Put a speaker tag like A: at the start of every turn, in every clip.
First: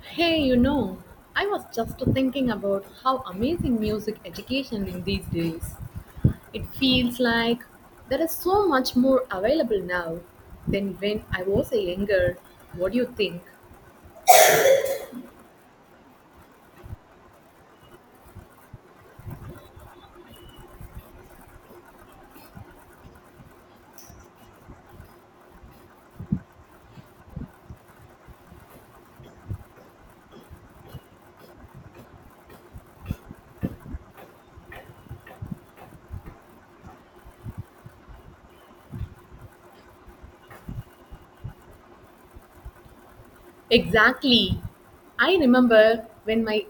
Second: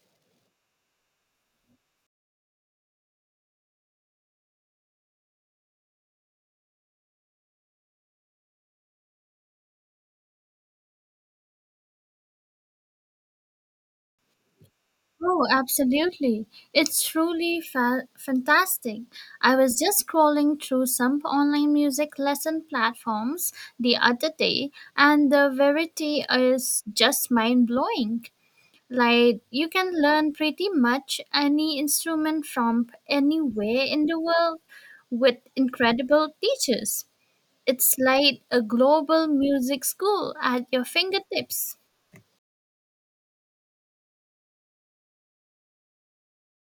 A: Hey, you know, I was just thinking about how amazing music education is these days. It feels like there is so much more available now than when I was a younger. What do you think?
B: Oh, absolutely. It's truly fantastic. I was just scrolling through some online music lesson platforms the other day, and the variety is just mind blowing. Like, you can learn pretty much any instrument from anywhere in the world with incredible teachers. It's like a global music school at your fingertips.
A: Exactly. I remember when my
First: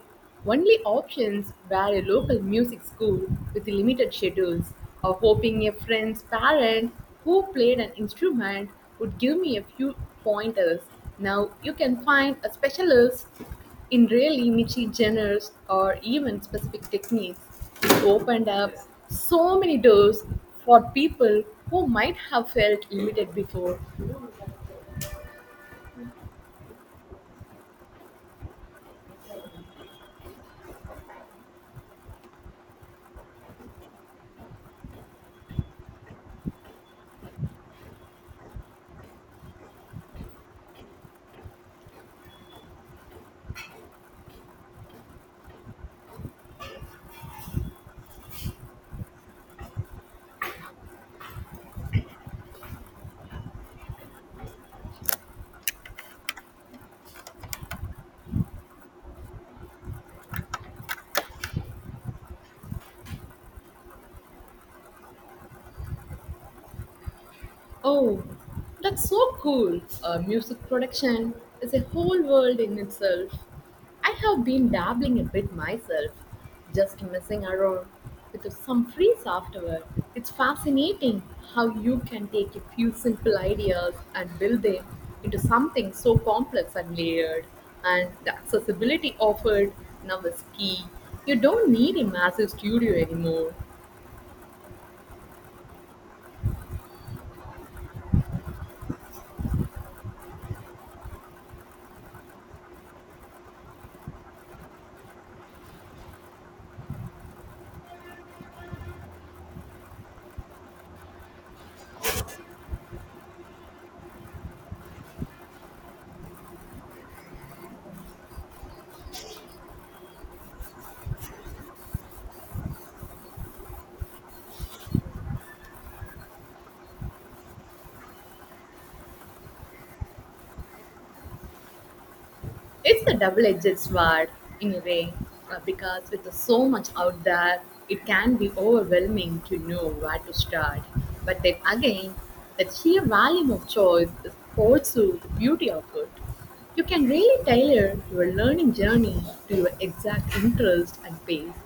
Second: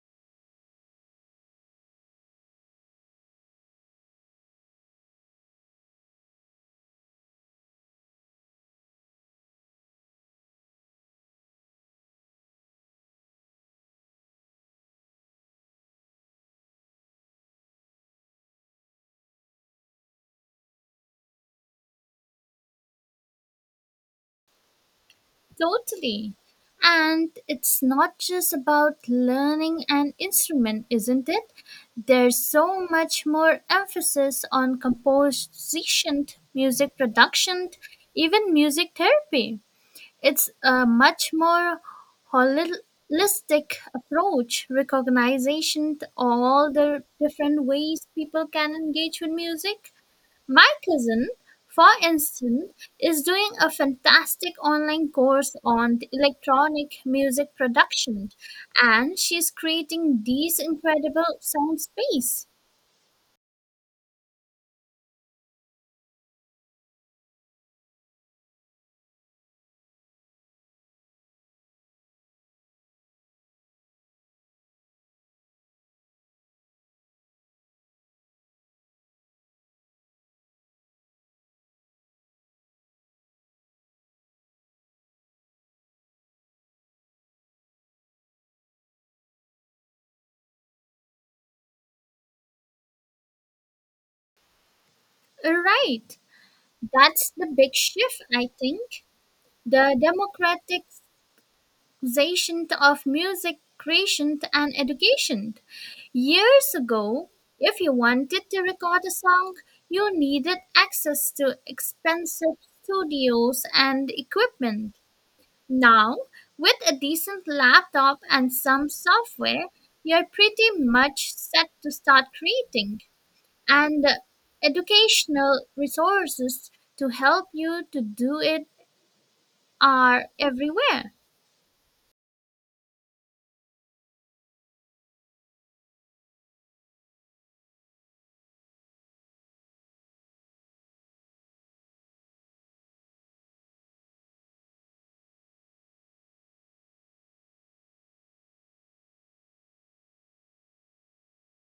A: only options were a local music school with limited schedules, or hoping a friend's parent who played an instrument would give me a few pointers. Now you can find a specialist in really niche genres or even specific techniques. It opened up so many doors for people who might have felt limited before.
B: Totally. And it's not just about learning an instrument, isn't it? There's so much more emphasis on composition, music production, even music therapy. It's a much more holistic approach, recognizing all the different ways people can engage with music. My cousin, for instance, is doing a fantastic online course on the electronic music production, and she's creating these incredible soundscapes.
A: Oh, that's so cool. Music production is a whole world in itself. I have been dabbling a bit myself, just messing around with some free Afterward, it's fascinating how you can take a few simple ideas and build them into something so complex and layered. And the accessibility offered now is key. You don't need a massive studio anymore.
B: Right, that's the big shift, I think. The democratic popularization of music creation and education. Years ago, if you wanted to record a song, you needed access to expensive studios and equipment. Now, with a decent laptop and some software, you're pretty much set to start creating. And educational resources to help you to do it are everywhere.
A: It's a double-edged sword in a way, because with so much out there, it can be overwhelming to know where to start. But then again, the sheer volume of choice is also the beauty of it. You can really tailor your learning journey to your exact interest and pace.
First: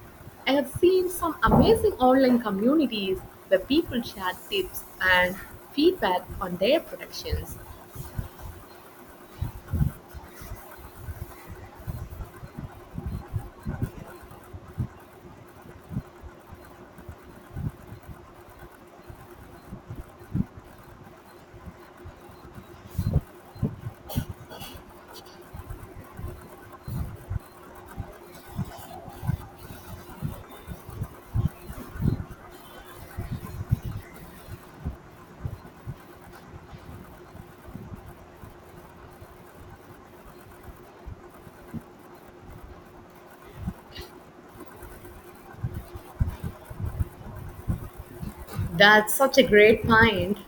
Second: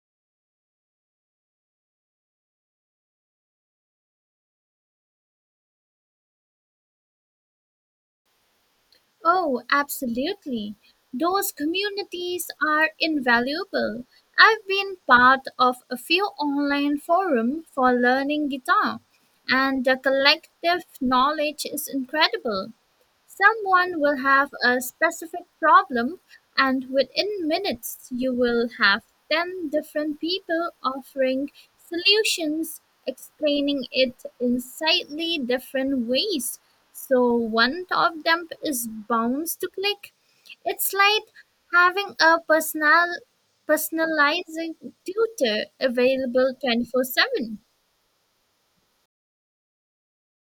A: I have seen some amazing online communities where people share tips and feedback on their productions.
B: Oh, absolutely. Those communities are invaluable. I've been part of a few online forums for learning guitar, and the collective knowledge is incredible. Someone will have a specific problem, and within minutes, you will have 10 different people offering solutions, explaining it in slightly different ways. So, one of them is bound to click. It's like having a personalizing tutor available 24/7.
A: That's such a great point.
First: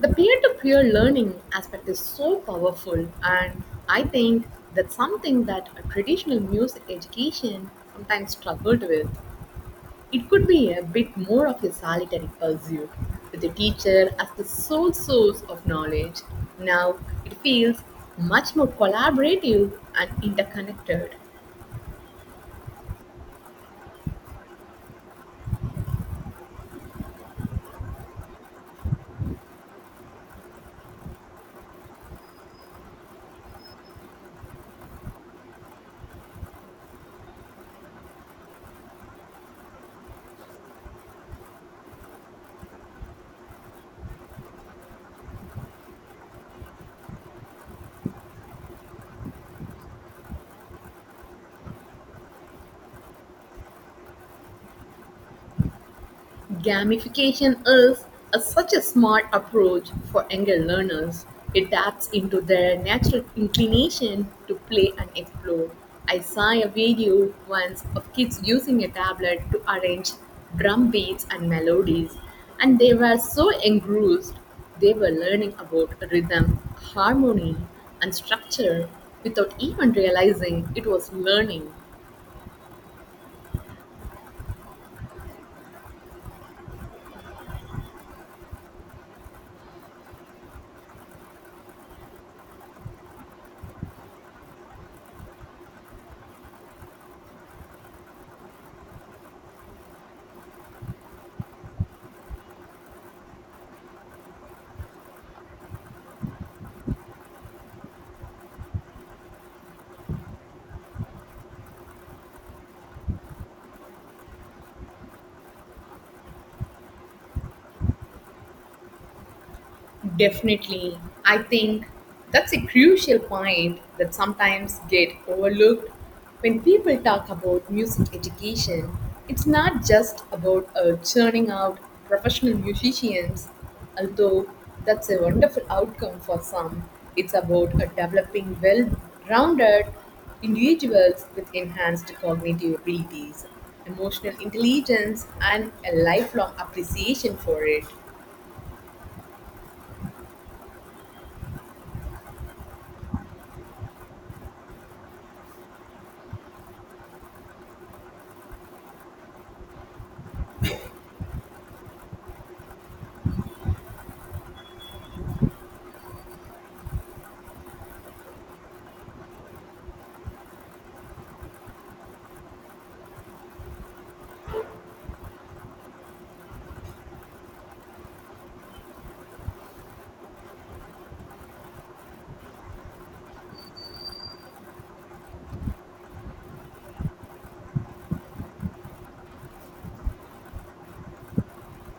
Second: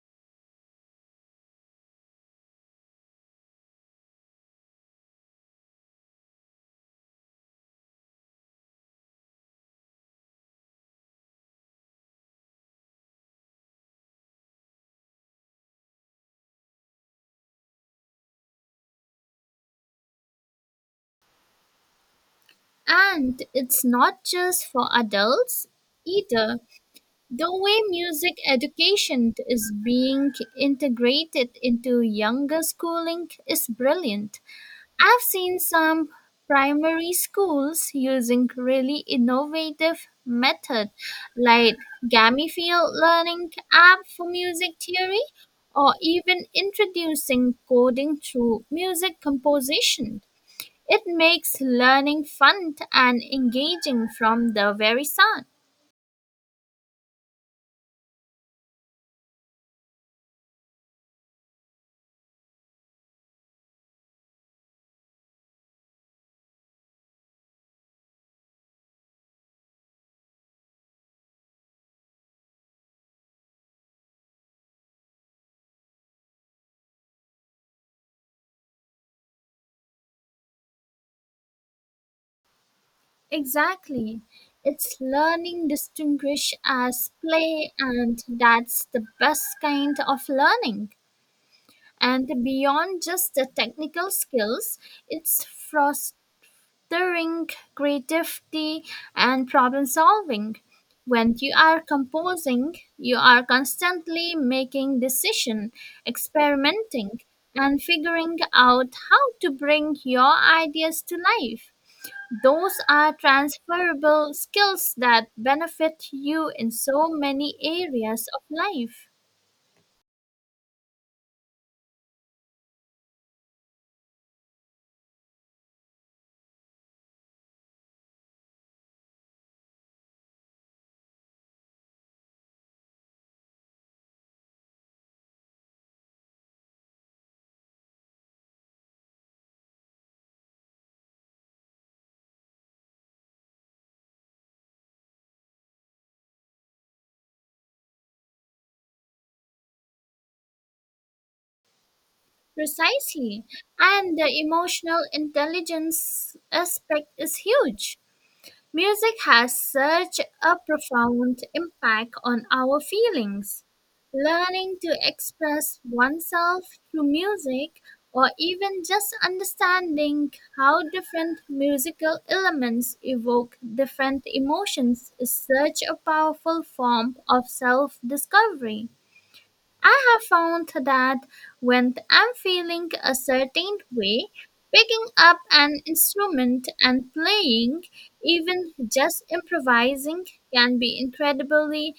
A: The peer to peer learning aspect is so powerful, and I think that's something that a traditional music education sometimes struggled with. It could be a bit more of a solitary pursuit, with the teacher as the sole source of knowledge. Now it feels much more collaborative and interconnected.
B: And it's not just for adults either. The way music education is being integrated into younger schooling is brilliant. I've seen some primary schools using really innovative method like gamified learning app for music theory or even introducing coding through music composition. It makes learning fun and engaging from the very start.
A: Gamification is such a smart approach for younger learners. It taps into their natural inclination to play and explore. I saw a video once of kids using a tablet to arrange drum beats and melodies, and they were so engrossed they were learning about rhythm, harmony, and structure without even realizing it was learning.
B: Exactly. It's learning distinguish as play and that's the best kind of learning. And beyond just the technical skills, it's fostering creativity and problem solving. When you are composing, you are constantly making decision, experimenting and figuring out how to bring your ideas to life. Those are transferable skills that benefit you in so many areas of life.
A: Definitely. I think that's a crucial point that sometimes get overlooked when people talk about music education. It's not just about churning out professional musicians, although that's a wonderful outcome for some. It's about developing well-rounded individuals with enhanced cognitive abilities, emotional intelligence, and a lifelong appreciation for it.
B: Precisely. And the emotional intelligence aspect is huge. Music has such a profound impact on our feelings. Learning to express oneself through music or even just understanding how different musical elements evoke different emotions is such a powerful form of self discovery. I have found that when I'm feeling a certain way, picking up an instrument and playing, even just improvising, can be incredibly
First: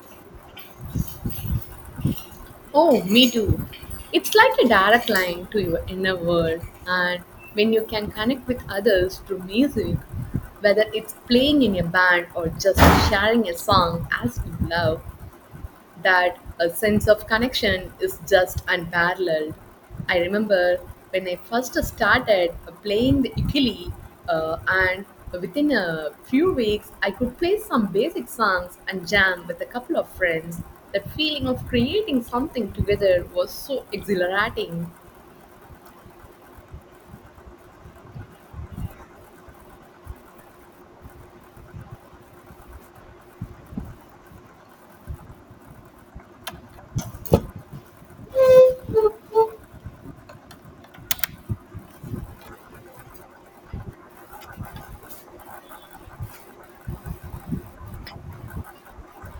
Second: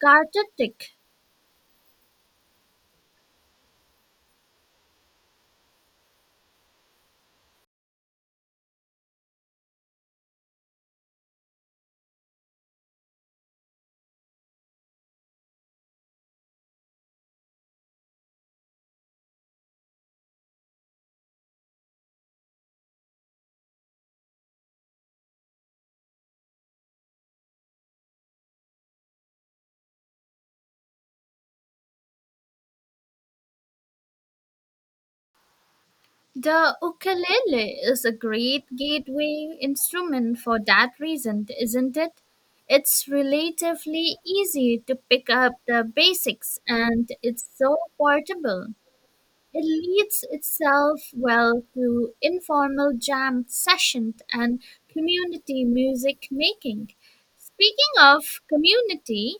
B: cathartic.
A: Oh, me too. It's like a direct line to your inner world, and when you can connect with others through music, whether it's playing in a band or just sharing a song as you love, that a sense of connection is just unparalleled. I remember when I first started playing the ukulele, and within a few weeks, I could play some basic songs and jam with a couple of friends. The feeling of creating something together was so exhilarating.
B: The ukulele is a great gateway instrument for that reason, isn't it? It's relatively easy to pick up the basics and it's so portable. It leads itself well to informal jam sessions and community music making. Speaking of community,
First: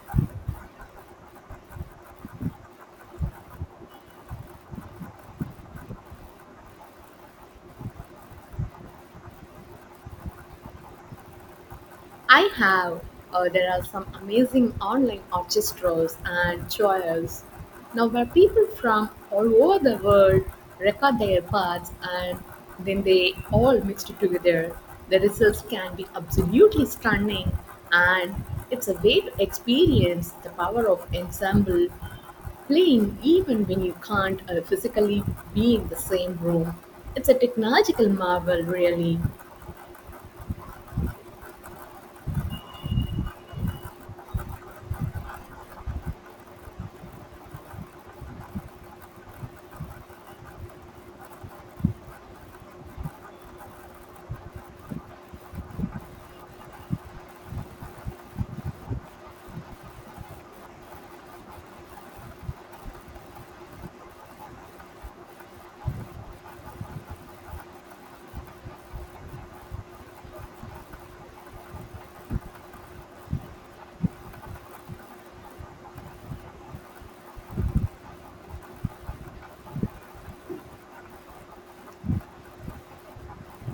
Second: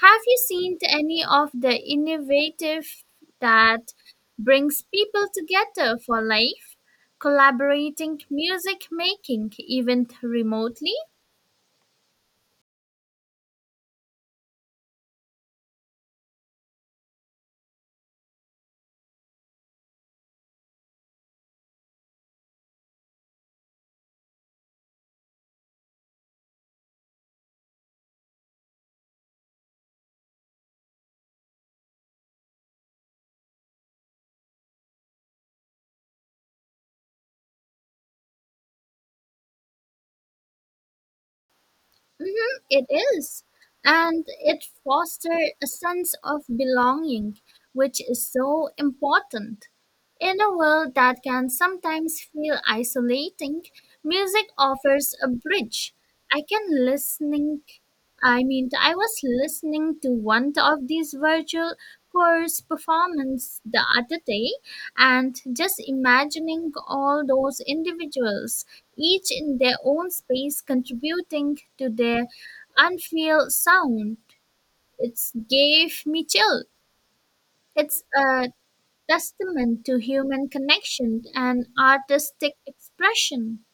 B: have you seen any of the innovative that brings people together for life, collaborating music making even remotely?
A: I have. There are some amazing online orchestras and choirs now where people from all over the world record their parts and then they all mixed it together. The results can be absolutely stunning, and it's a way to experience the power of ensemble playing even when you can't physically be in the same room. It's a technological marvel, really.
B: Mhm, it is. And it fosters a sense of belonging, which is so important. In a world that can sometimes feel isolating, music offers a bridge. I can listening I was listening to one of these virtual chorus performance the other day and just imagining all those individuals each in their own space, contributing to their unreal sound. It gave me chill. It's a testament to human connection and artistic expression.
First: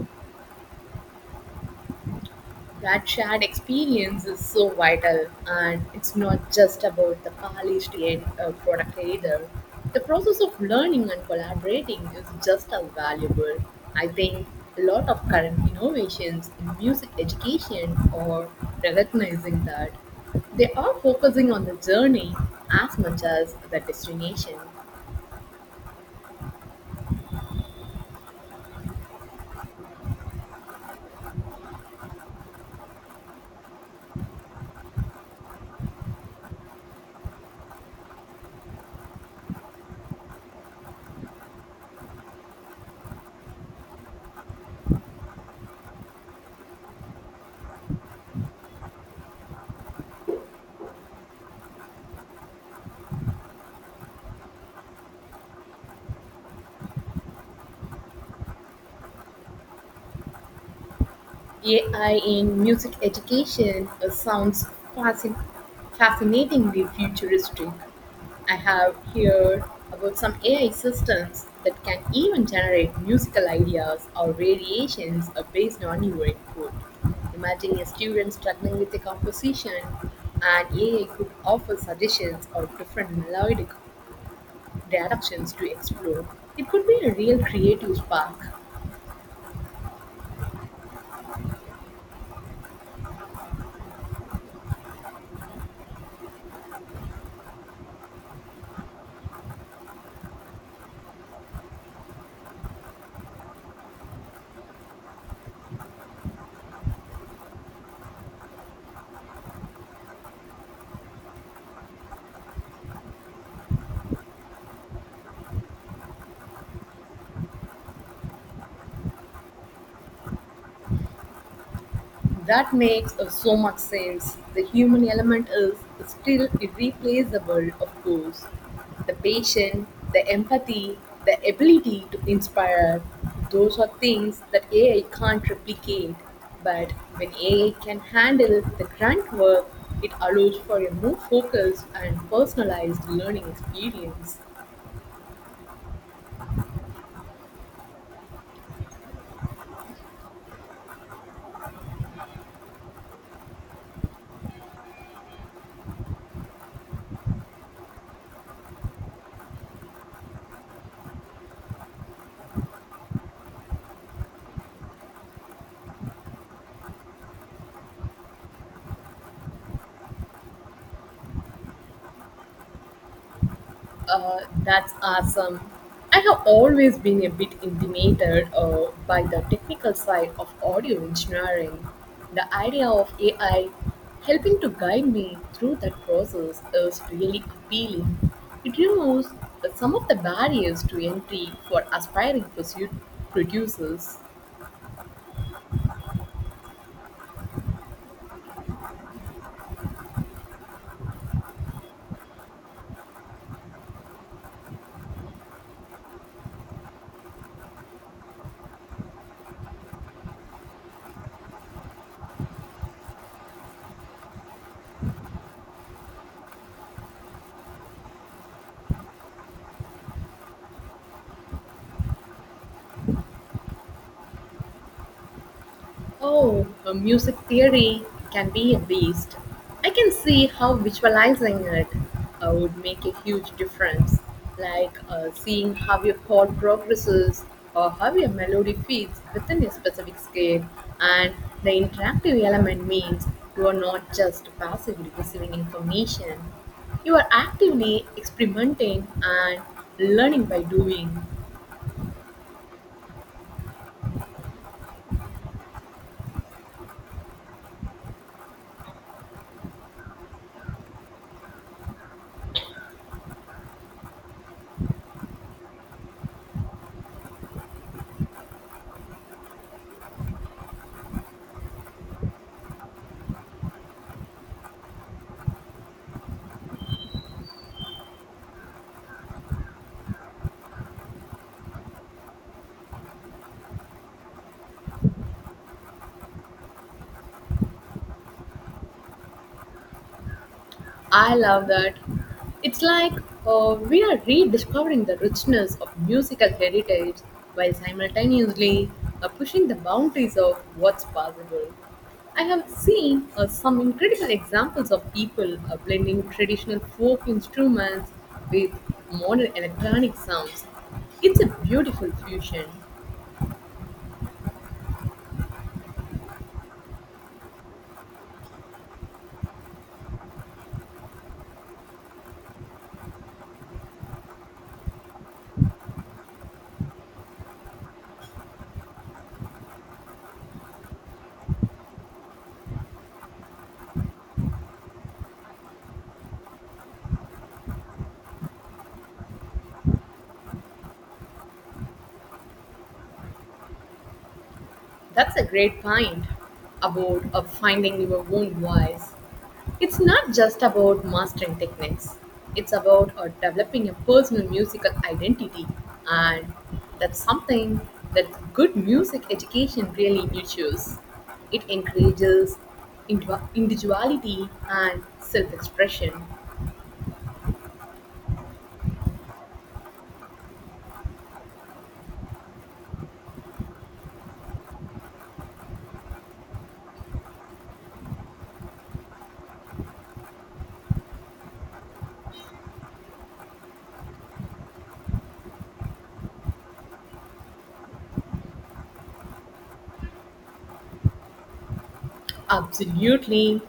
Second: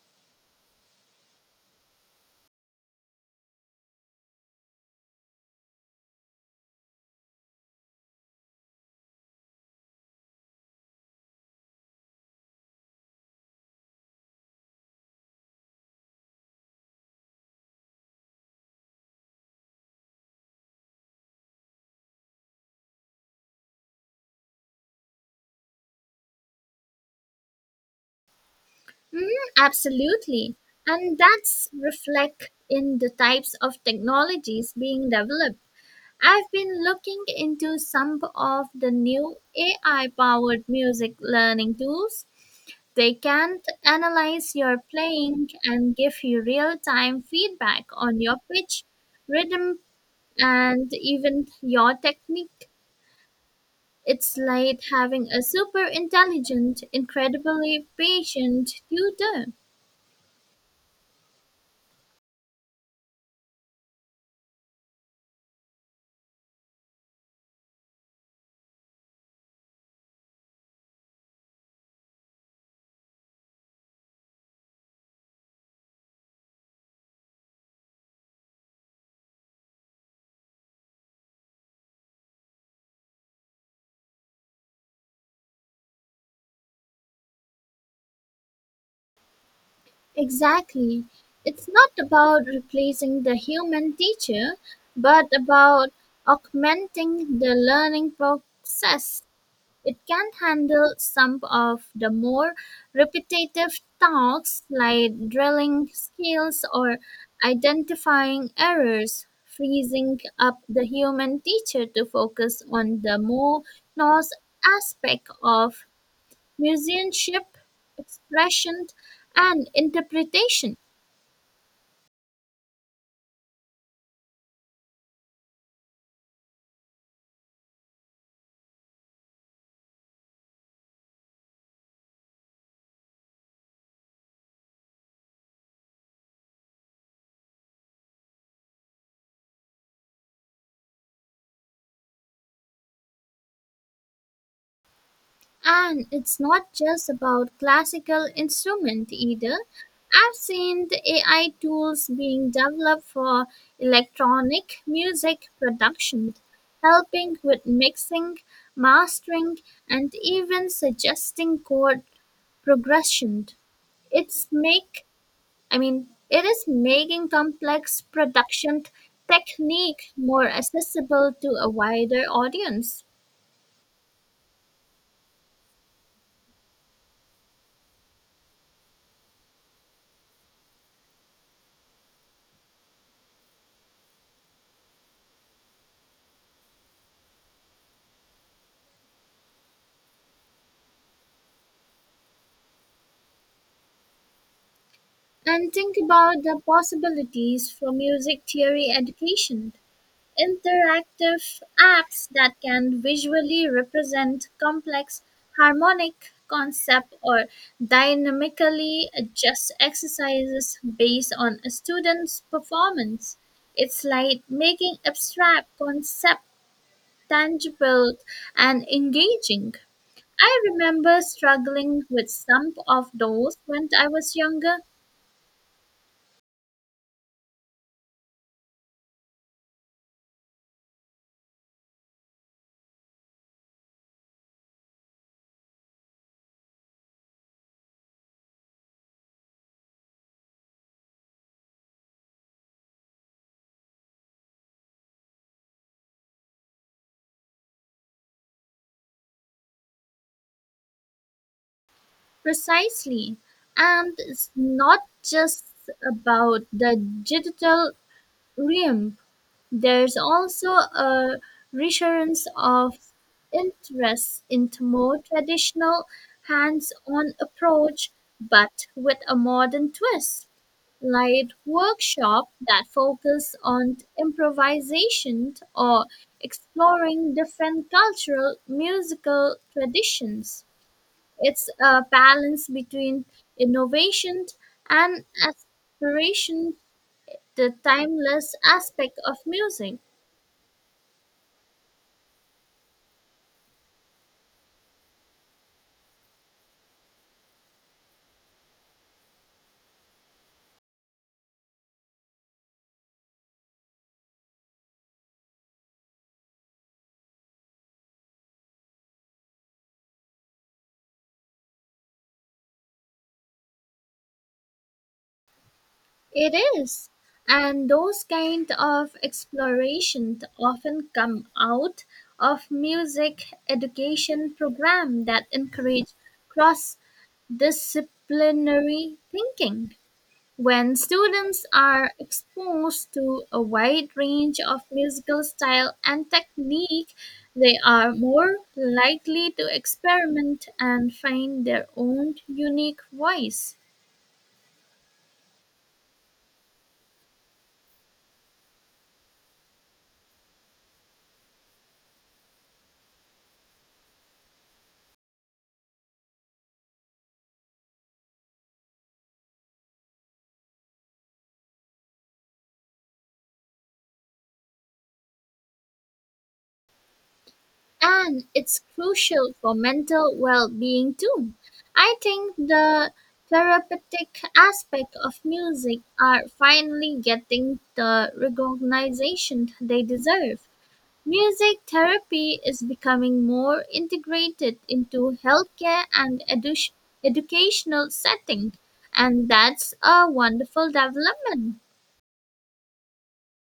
A: That shared experience is so vital, and it's not just about the polished end product either. The process of learning and collaborating is just as valuable. I think a lot of current innovations in music education are recognizing that they are focusing on the journey as much as the destination.
B: Mm, absolutely. And that's reflect in the types of technologies being developed. I've been looking into some of the new AI powered music learning tools. They can't analyze your playing and give you real time feedback on your pitch, rhythm, and even your technique. It's like having a super intelligent, incredibly patient tutor.
A: AI in music education sounds fascin- fascinatingly futuristic. I have heard about some AI systems that can even generate musical ideas or variations based on your input. Imagine a student struggling with a composition, and AI could offer suggestions or different melodic directions to explore. It could be a real creative spark.
B: Exactly. It's not about replacing the human teacher, but about augmenting the learning process. It can handle some of the more repetitive tasks like drilling skills or identifying errors, freezing up the human teacher to focus on the more nuanced aspect of musicianship, expression, and interpretation.
A: That makes so much sense. The human element is still irreplaceable, of course. The patience, the empathy, the ability to inspire, those are things that AI can't replicate. But when AI can handle the grunt work, it allows for a more focused and personalized learning experience.
B: And it's not just about classical instrument either. I've seen the AI tools being developed for electronic music production, helping with mixing, mastering, and even suggesting chord progression. It's make it is making complex production technique more accessible to a wider audience.
A: That's awesome. I have always been a bit intimidated by the technical side of audio engineering. The idea of AI helping to guide me through that process is really appealing. It removes some of the barriers to entry for aspiring producers.
B: And think about the possibilities for music theory education. Interactive apps that can visually represent complex harmonic concept or dynamically adjust exercises based on a student's performance. It's like making abstract concept tangible and engaging. I remember struggling with some of those when I was younger.
A: Oh, music theory can be a beast. I can see how visualizing it would make a huge difference, like seeing how your chord progresses or how your melody fits within a specific scale. And the interactive element means you are not just passively receiving information, you are actively experimenting and learning by doing.
B: Precisely. And it's not just about the digital realm, there's also a resurgence of interest into more traditional hands on approach, but with a modern twist, like workshops that focus on improvisation or exploring different cultural musical traditions. It's a balance between innovation and aspiration, the timeless aspect of music.
A: I love that. It's like we are rediscovering the richness of musical heritage while simultaneously pushing the boundaries of what's possible. I have seen some incredible examples of people blending traditional folk instruments with modern electronic sounds. It's a beautiful fusion.
B: It is. And those kind of exploration often come out of music education program that encourage cross disciplinary thinking. When students are exposed to a wide range of musical style and technique, they are more likely to experiment and find their own unique voice.
A: That's a great point about finding your own voice. It's not just about mastering techniques, it's about developing a personal musical identity, and that's something that good music education really nurtures. It encourages individuality and self expression.
B: And it's crucial for mental well being too. I think the therapeutic aspect of music are finally getting the recognition they deserve. Music therapy is becoming more integrated into healthcare and educational settings, and that's a wonderful development.
A: Absolutely.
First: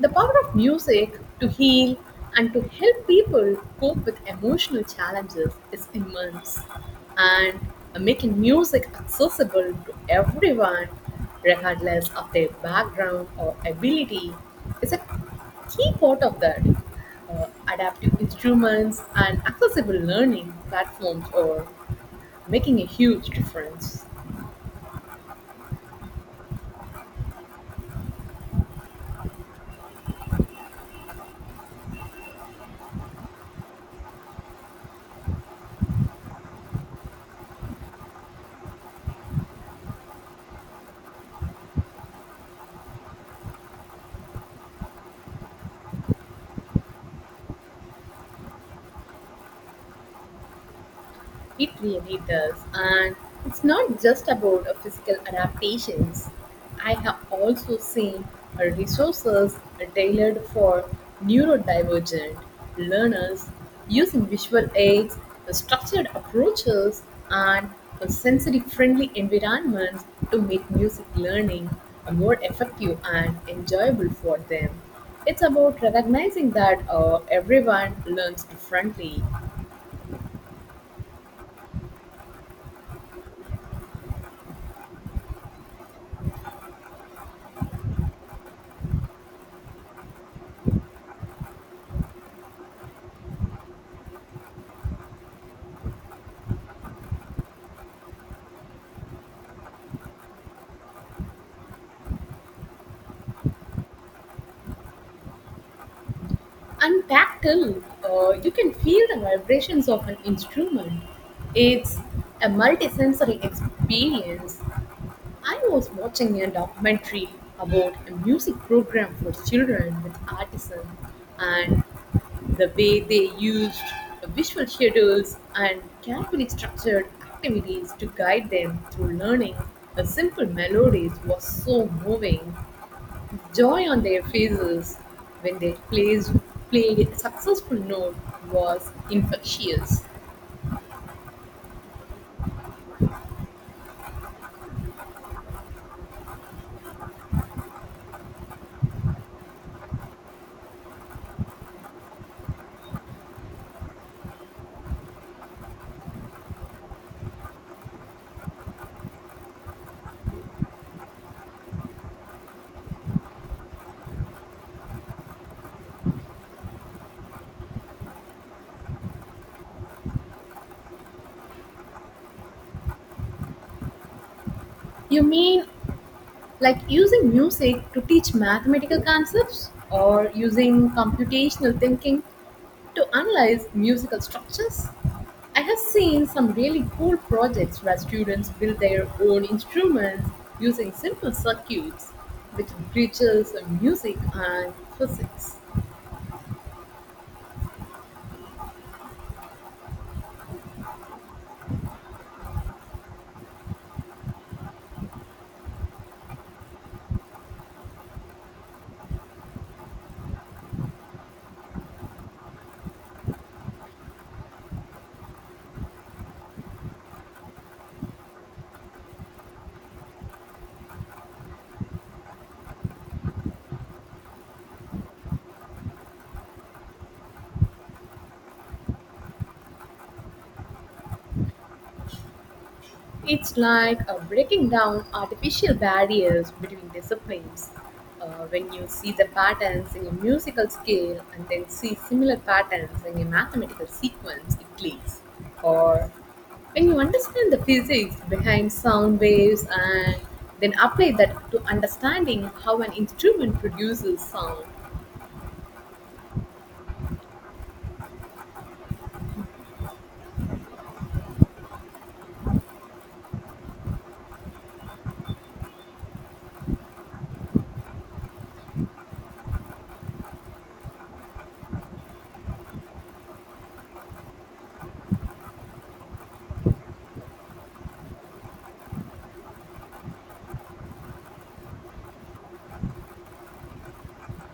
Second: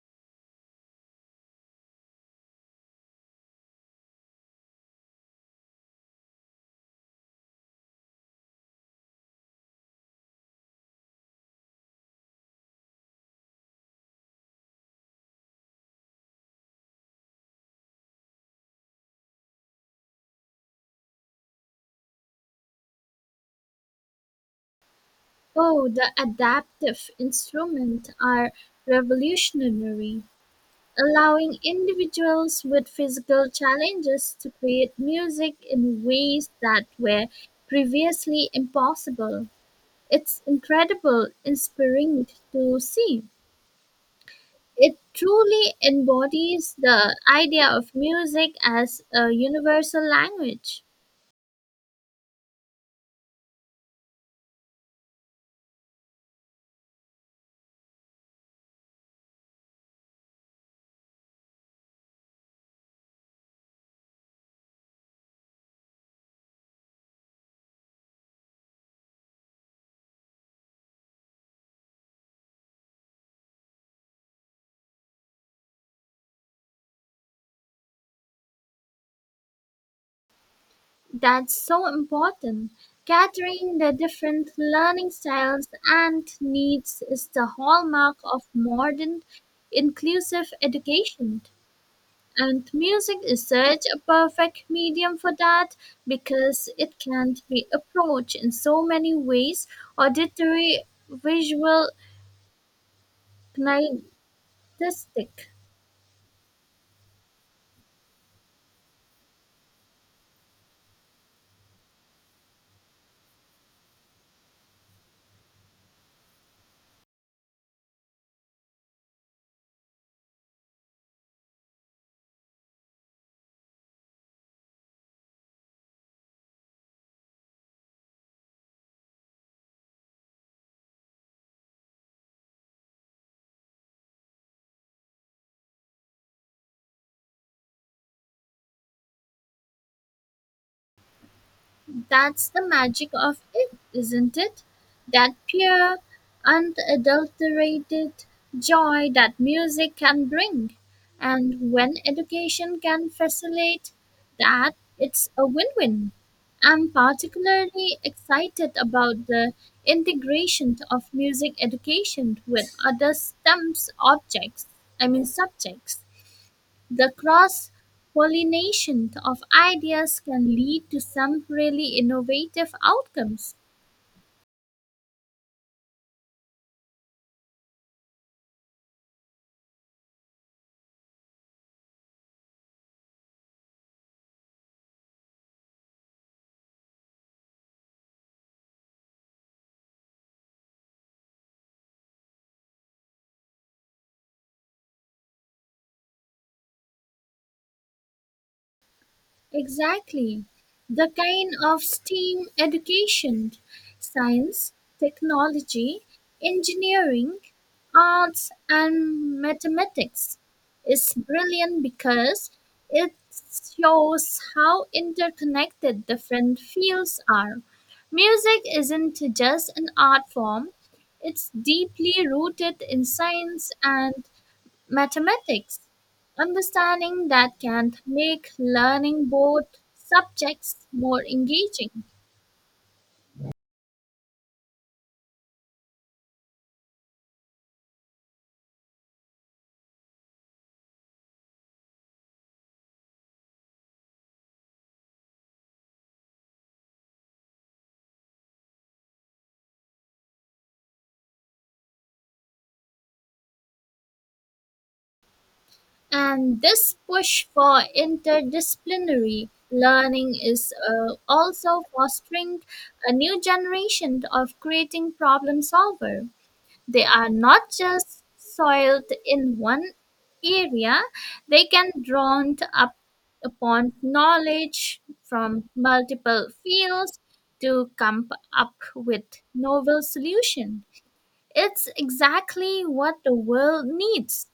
A: The power of music to heal and to help people cope with emotional challenges is immense. And making music accessible to everyone, regardless of their background or ability, is a key part of that. Uh, Adaptive instruments and accessible learning platforms are making a huge difference.
B: Oh, the adaptive instruments are revolutionary, allowing individuals with physical challenges to create music in ways that were previously impossible. It's incredible, inspiring to see. It truly embodies the idea of music as a universal language.
A: It really does. And it's not just about physical adaptations. I have also seen resources tailored for neurodivergent learners using visual aids, structured approaches, and sensory friendly environments to make music learning more effective and enjoyable for them. It's about recognizing that everyone learns differently.
B: That's so important. Catering the different learning styles and needs is the hallmark of modern inclusive education. And music is such a perfect medium for that because it can be approached in so many ways: auditory, visual, kinesthetic.
A: And tactile, you can feel the vibrations of an instrument. It's a multisensory experience. I was watching a documentary about a music program for children with autism and the way they used visual schedules and carefully structured activities to guide them through learning. The simple melodies was so moving. Joy on their faces when they played a successful note was infectious.
B: That's the magic of it, isn't it? That pure, unadulterated joy that music can bring. And when education can facilitate that, it's a win win. I'm particularly excited about the integration of music education with other subjects. The cross pollination of ideas can lead to some really innovative outcomes.
A: You mean like using music to teach mathematical concepts or using computational thinking to analyze musical structures? I have seen some really cool projects where students build their own instruments using simple circuits, which bridges music and physics.
B: Exactly. The kind of STEAM education: science, technology, engineering, arts, and mathematics is brilliant because it shows how interconnected different fields are. Music isn't just an art form, it's deeply rooted in science and Mathematics. Understanding that can make learning both subjects more engaging.
A: It's like breaking down artificial barriers between disciplines. When you see the patterns in a musical scale and then see similar patterns in a mathematical sequence, it clicks. Or when you understand the physics behind sound waves and then apply that to understanding how an instrument produces sound.
B: And this push for interdisciplinary learning is also fostering a new generation of creating problem solver. They are not just soiled in one area, they can drawn up upon knowledge from multiple fields to come up with novel solution. It's exactly what the world needs.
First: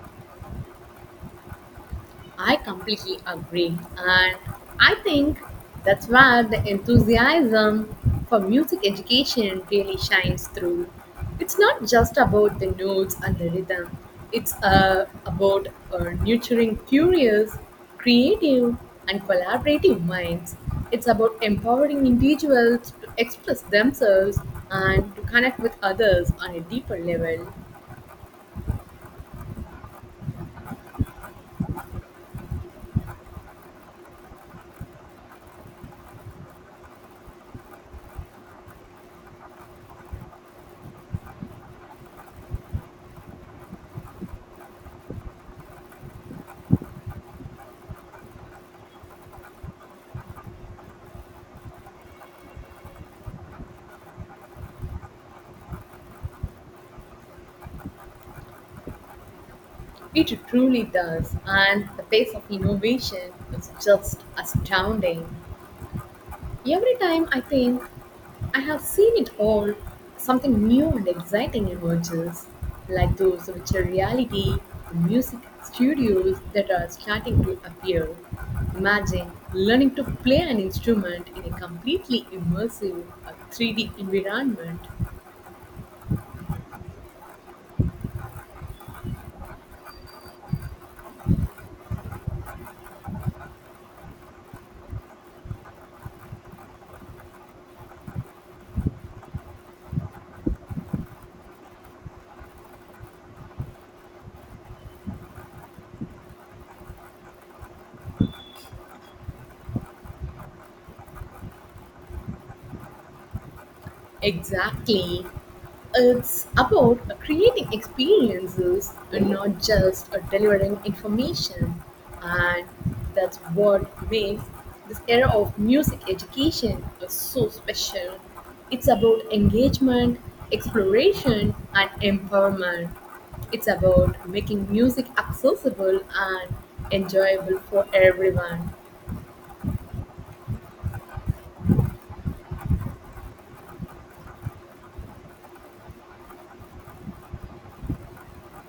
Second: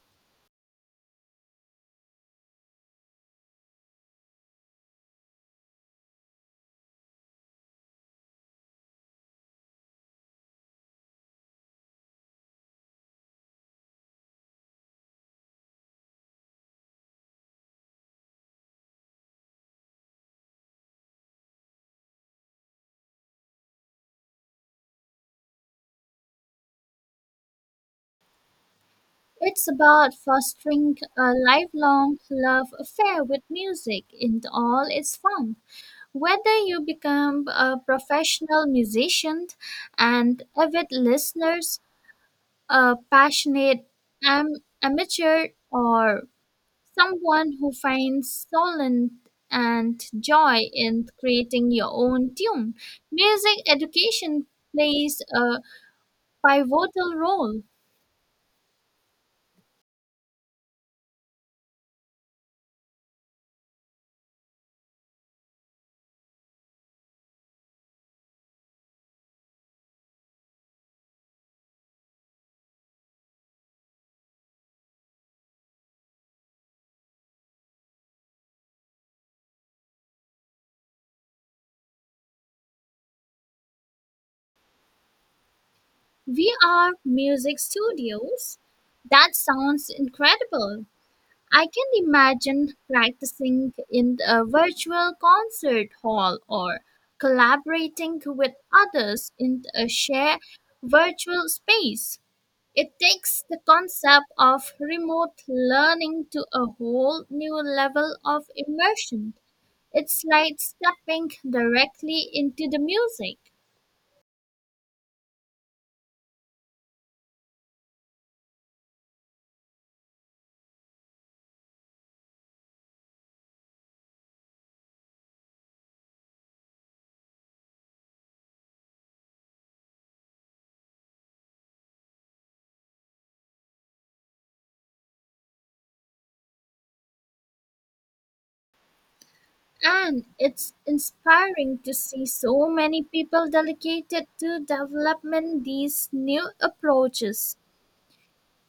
A: I completely agree. And I think that's where the enthusiasm for music education really shines through. It's not just about the notes and the rhythm, it's about nurturing curious, creative, and collaborative minds. It's about empowering individuals to express themselves and to connect with others on a deeper level.
B: It's about fostering a lifelong love affair with music in all its form. Whether you become a professional musician and avid listeners a passionate am- amateur or someone who finds solace and joy in creating your own tune. Music education plays a pivotal role.
A: It truly does, and the pace of innovation is just astounding. Every time I think I have seen it all, something new and exciting emerges, like those virtual reality music studios that are starting to appear. Imagine learning to play an instrument in a completely immersive 3D environment.
B: We are music studios. That sounds incredible. I can imagine practicing in a virtual concert hall or collaborating with others in a shared virtual space. It takes the concept of remote learning to a whole new level of immersion. It's like stepping directly into the music.
A: Exactly. It's about creating experiences and not just delivering information. And that's what makes this era of music education so special. It's about engagement, exploration, and empowerment. It's about making music accessible and enjoyable for everyone.
B: And it's inspiring to see so many people dedicated to development these new approaches:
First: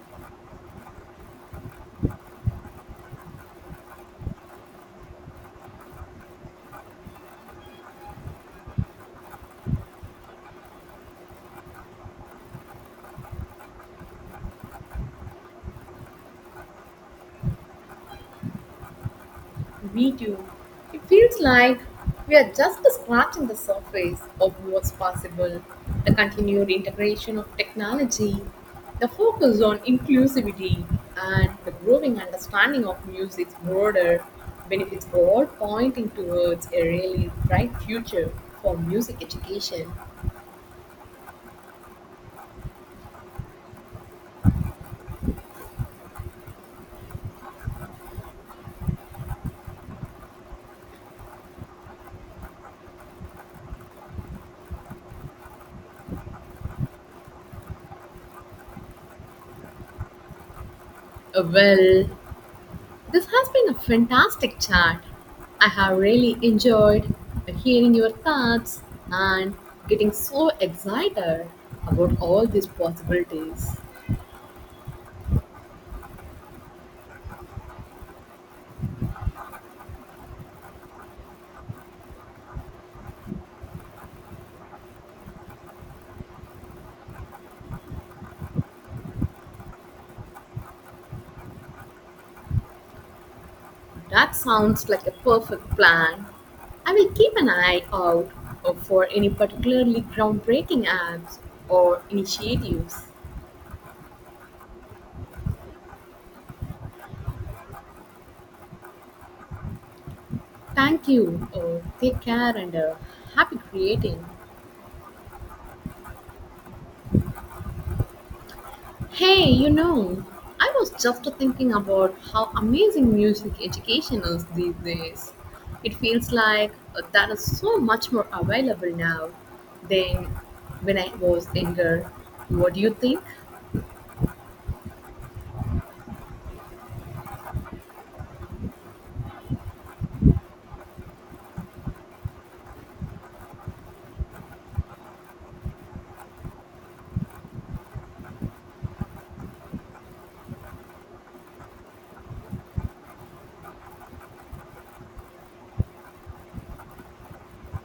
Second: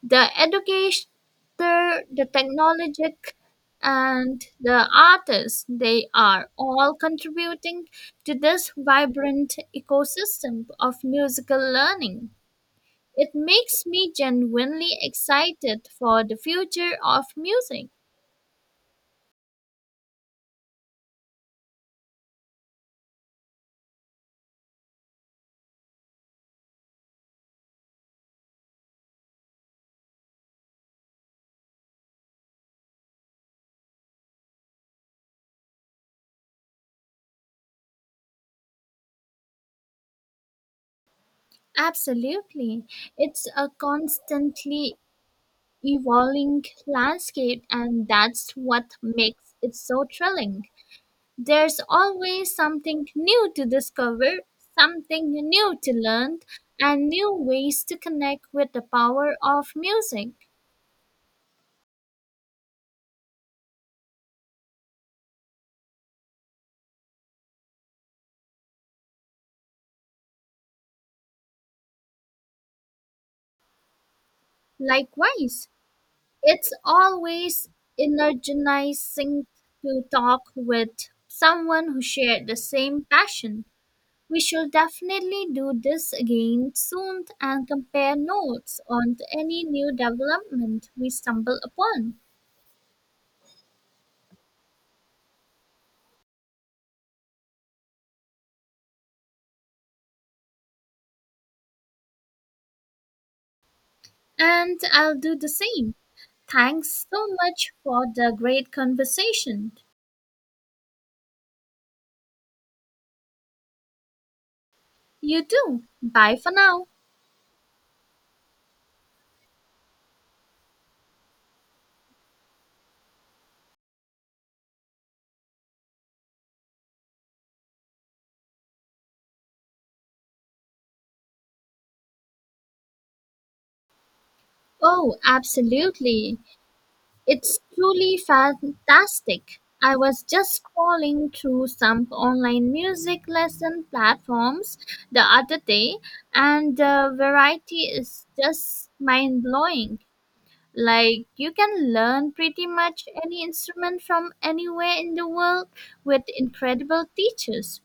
B: the educator, the technologic, and the artists, they are all contributing to this vibrant ecosystem of musical learning. It makes me genuinely excited for the future of music.
A: Me too. It feels like we are just scratching the surface of what's possible. The continued integration of technology, the focus on inclusivity, and the growing understanding of music's broader benefits are all pointing towards a really bright future for music education.
B: Absolutely. It's a constantly evolving landscape, and that's what makes it so thrilling. There's always something new to discover, something new to learn, and new ways to connect with the power of music.
A: Well, this has been a fantastic chat. I have really enjoyed hearing your thoughts and getting so excited about all these possibilities.
B: Likewise, it's always energizing to talk with someone who shared the same passion. We should definitely do this again soon and compare notes on any new development we stumble upon.
A: That sounds like a perfect plan. I will keep an eye out for any particularly groundbreaking apps or initiatives.
B: And I'll do the same. Thanks so much for the great conversation.
A: Thank you. Take care and happy creating.
B: You too. Bye for now.
A: Hey, you know, I was just thinking about how amazing music education is these days. It feels like that is so much more available now than when I was younger. What do you think?
B: Oh, absolutely. It's truly fantastic. I was just scrolling through some online music lesson platforms the other day, and the variety is just mind blowing. Like, you can learn pretty much any instrument from anywhere in the world with incredible teachers.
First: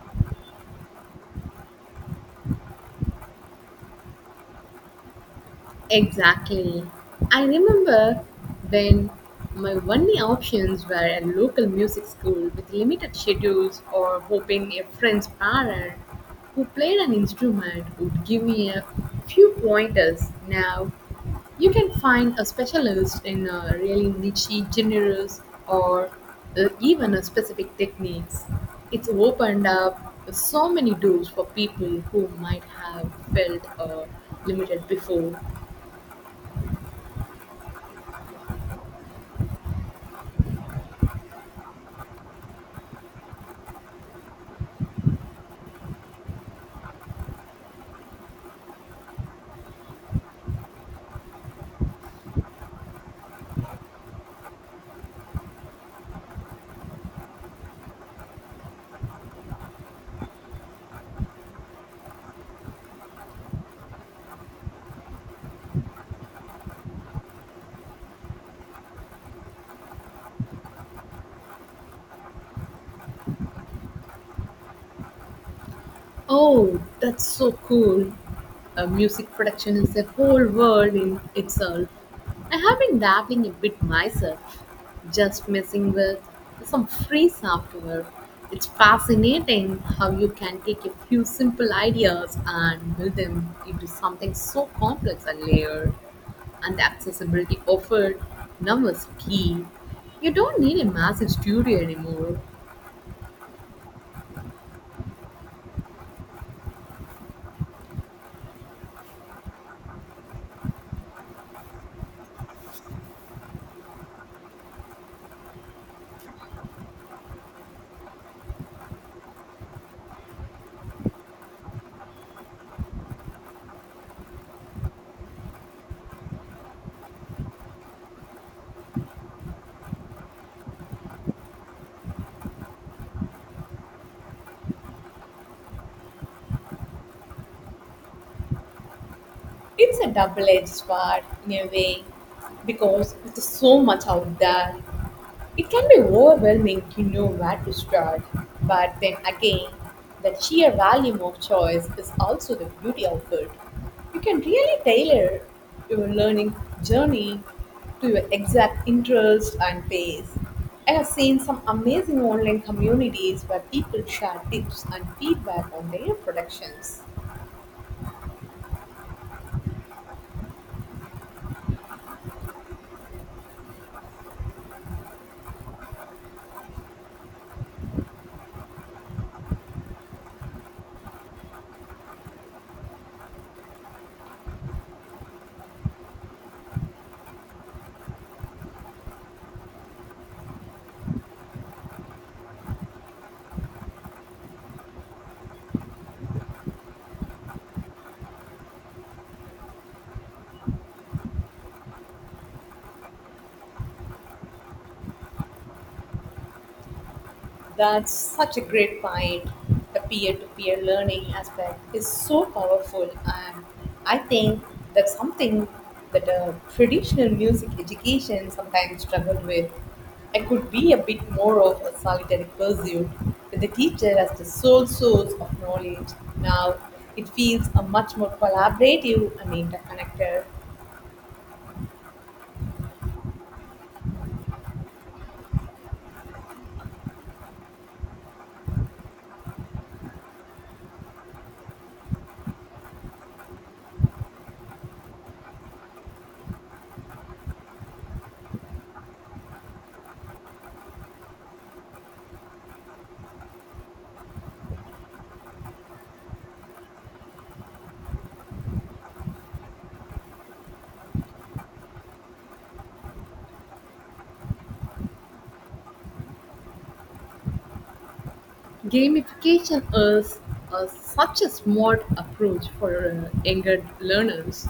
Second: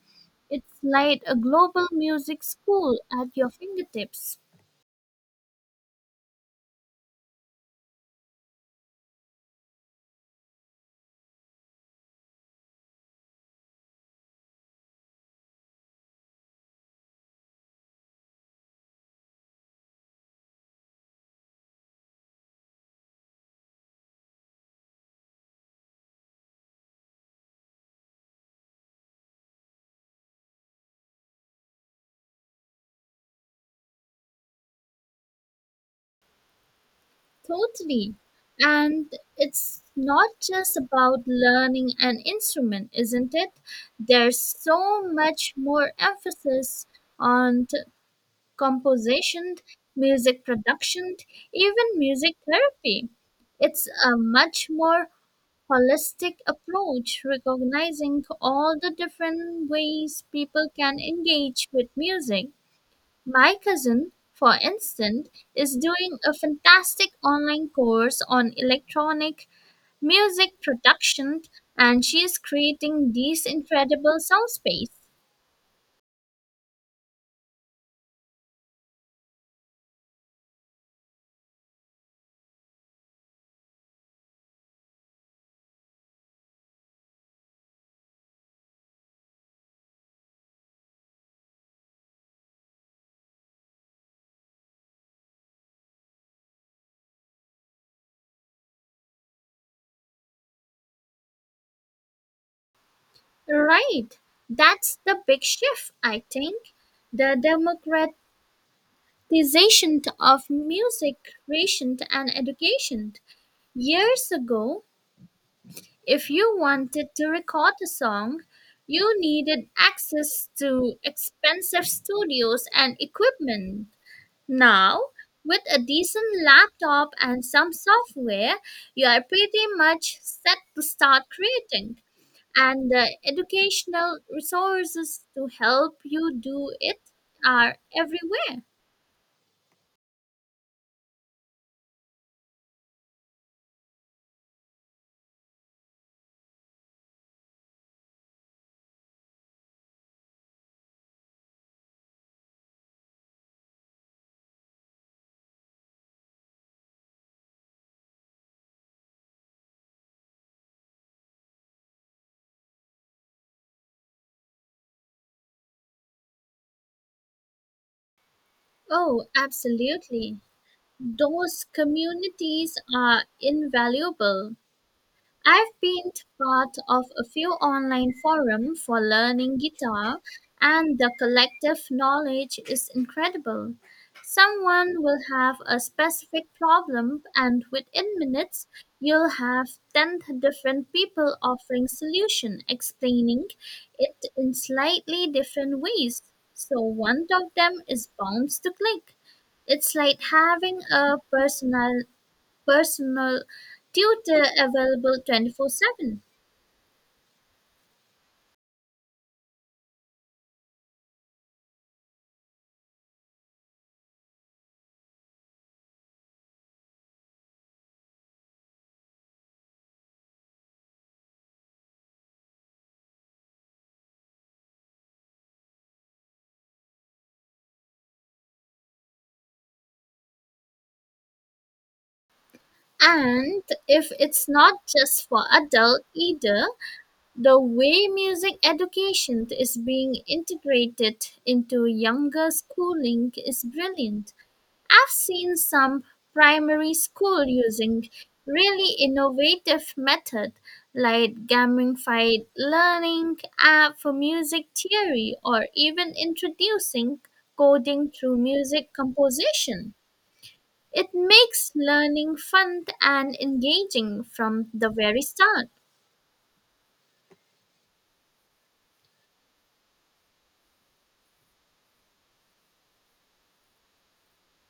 B: It's like a global music school at your fingertips.
A: Exactly. I remember when my only options were a local music school with limited schedules or hoping a friend's parent who played an instrument would give me a few pointers. Now you can find a specialist in a really niche genres or even a specific techniques. It's opened up so many doors for people who might have felt limited before.
B: Totally. And it's not just about learning an instrument, isn't it? There's so much more emphasis on composition, music production, even music therapy. It's a much more holistic approach, recognizing all the different ways people can engage with music. My cousin, for instance, is doing a fantastic online course on electronic music production, and she is creating these incredible soundscapes.
A: Oh, that's so cool. A music production is a whole world in itself. I have been dabbling a bit myself, just messing with some free software. It's fascinating how you can take a few simple ideas and build them into something so complex and layered. And the accessibility offered now is key. You don't need a massive studio anymore.
B: Right. That's the big shift, I think. The democratization of music creation and education. Years ago, if you wanted to record a song, you needed access to expensive studios and equipment. Now, with a decent laptop and some software, you are pretty much set to start creating, and the educational resources to help you do it are everywhere.
A: It's a double edged sword in a way because with so much out there, it can be overwhelming to know where to start. But then again, the sheer volume of choice is also the beauty of it. You can really tailor your learning journey to your exact interest and pace. I have seen some amazing online communities where people share tips and feedback on their productions.
B: Oh, absolutely. Those communities are invaluable. I've been part of a few online forums for learning guitar, and the collective knowledge is incredible. Someone will have a specific problem, and within minutes, you'll have 10 different people offering solution, explaining it in slightly different ways. So one of them is bound to click. It's like having a personal tutor available 24/7.
A: That's such a great point. The peer to peer learning aspect is so powerful, and I think that's something that traditional music education sometimes struggle with. It could be a bit more of a solitary pursuit with the teacher as the sole source of knowledge. Now, it feels a much more collaborative and interconnected.
B: And if it's not just for adult either, the way music education is being integrated into younger schooling is brilliant. I've seen some primary school using really innovative method like gamified learning app for music theory or even introducing coding through music composition. It makes learning fun and engaging from the very start.
A: Gamification is such a smart approach for younger learners.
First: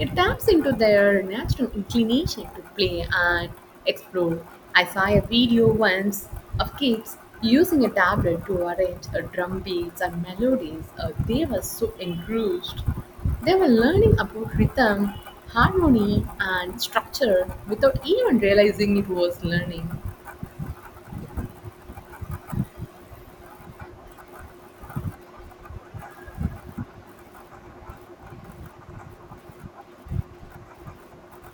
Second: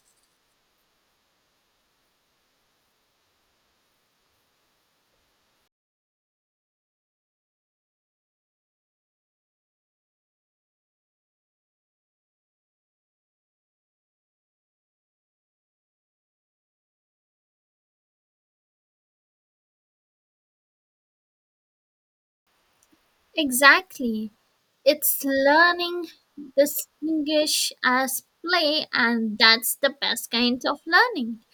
A: It taps into their natural inclination to play and explore. I saw a video once of kids using a tablet to arrange drum beats and melodies. They were so engrossed. They were learning about rhythm, harmony, and structure without even realizing it was learning.
B: Exactly. It's learning distinguish as play, and that's the best kind of learning.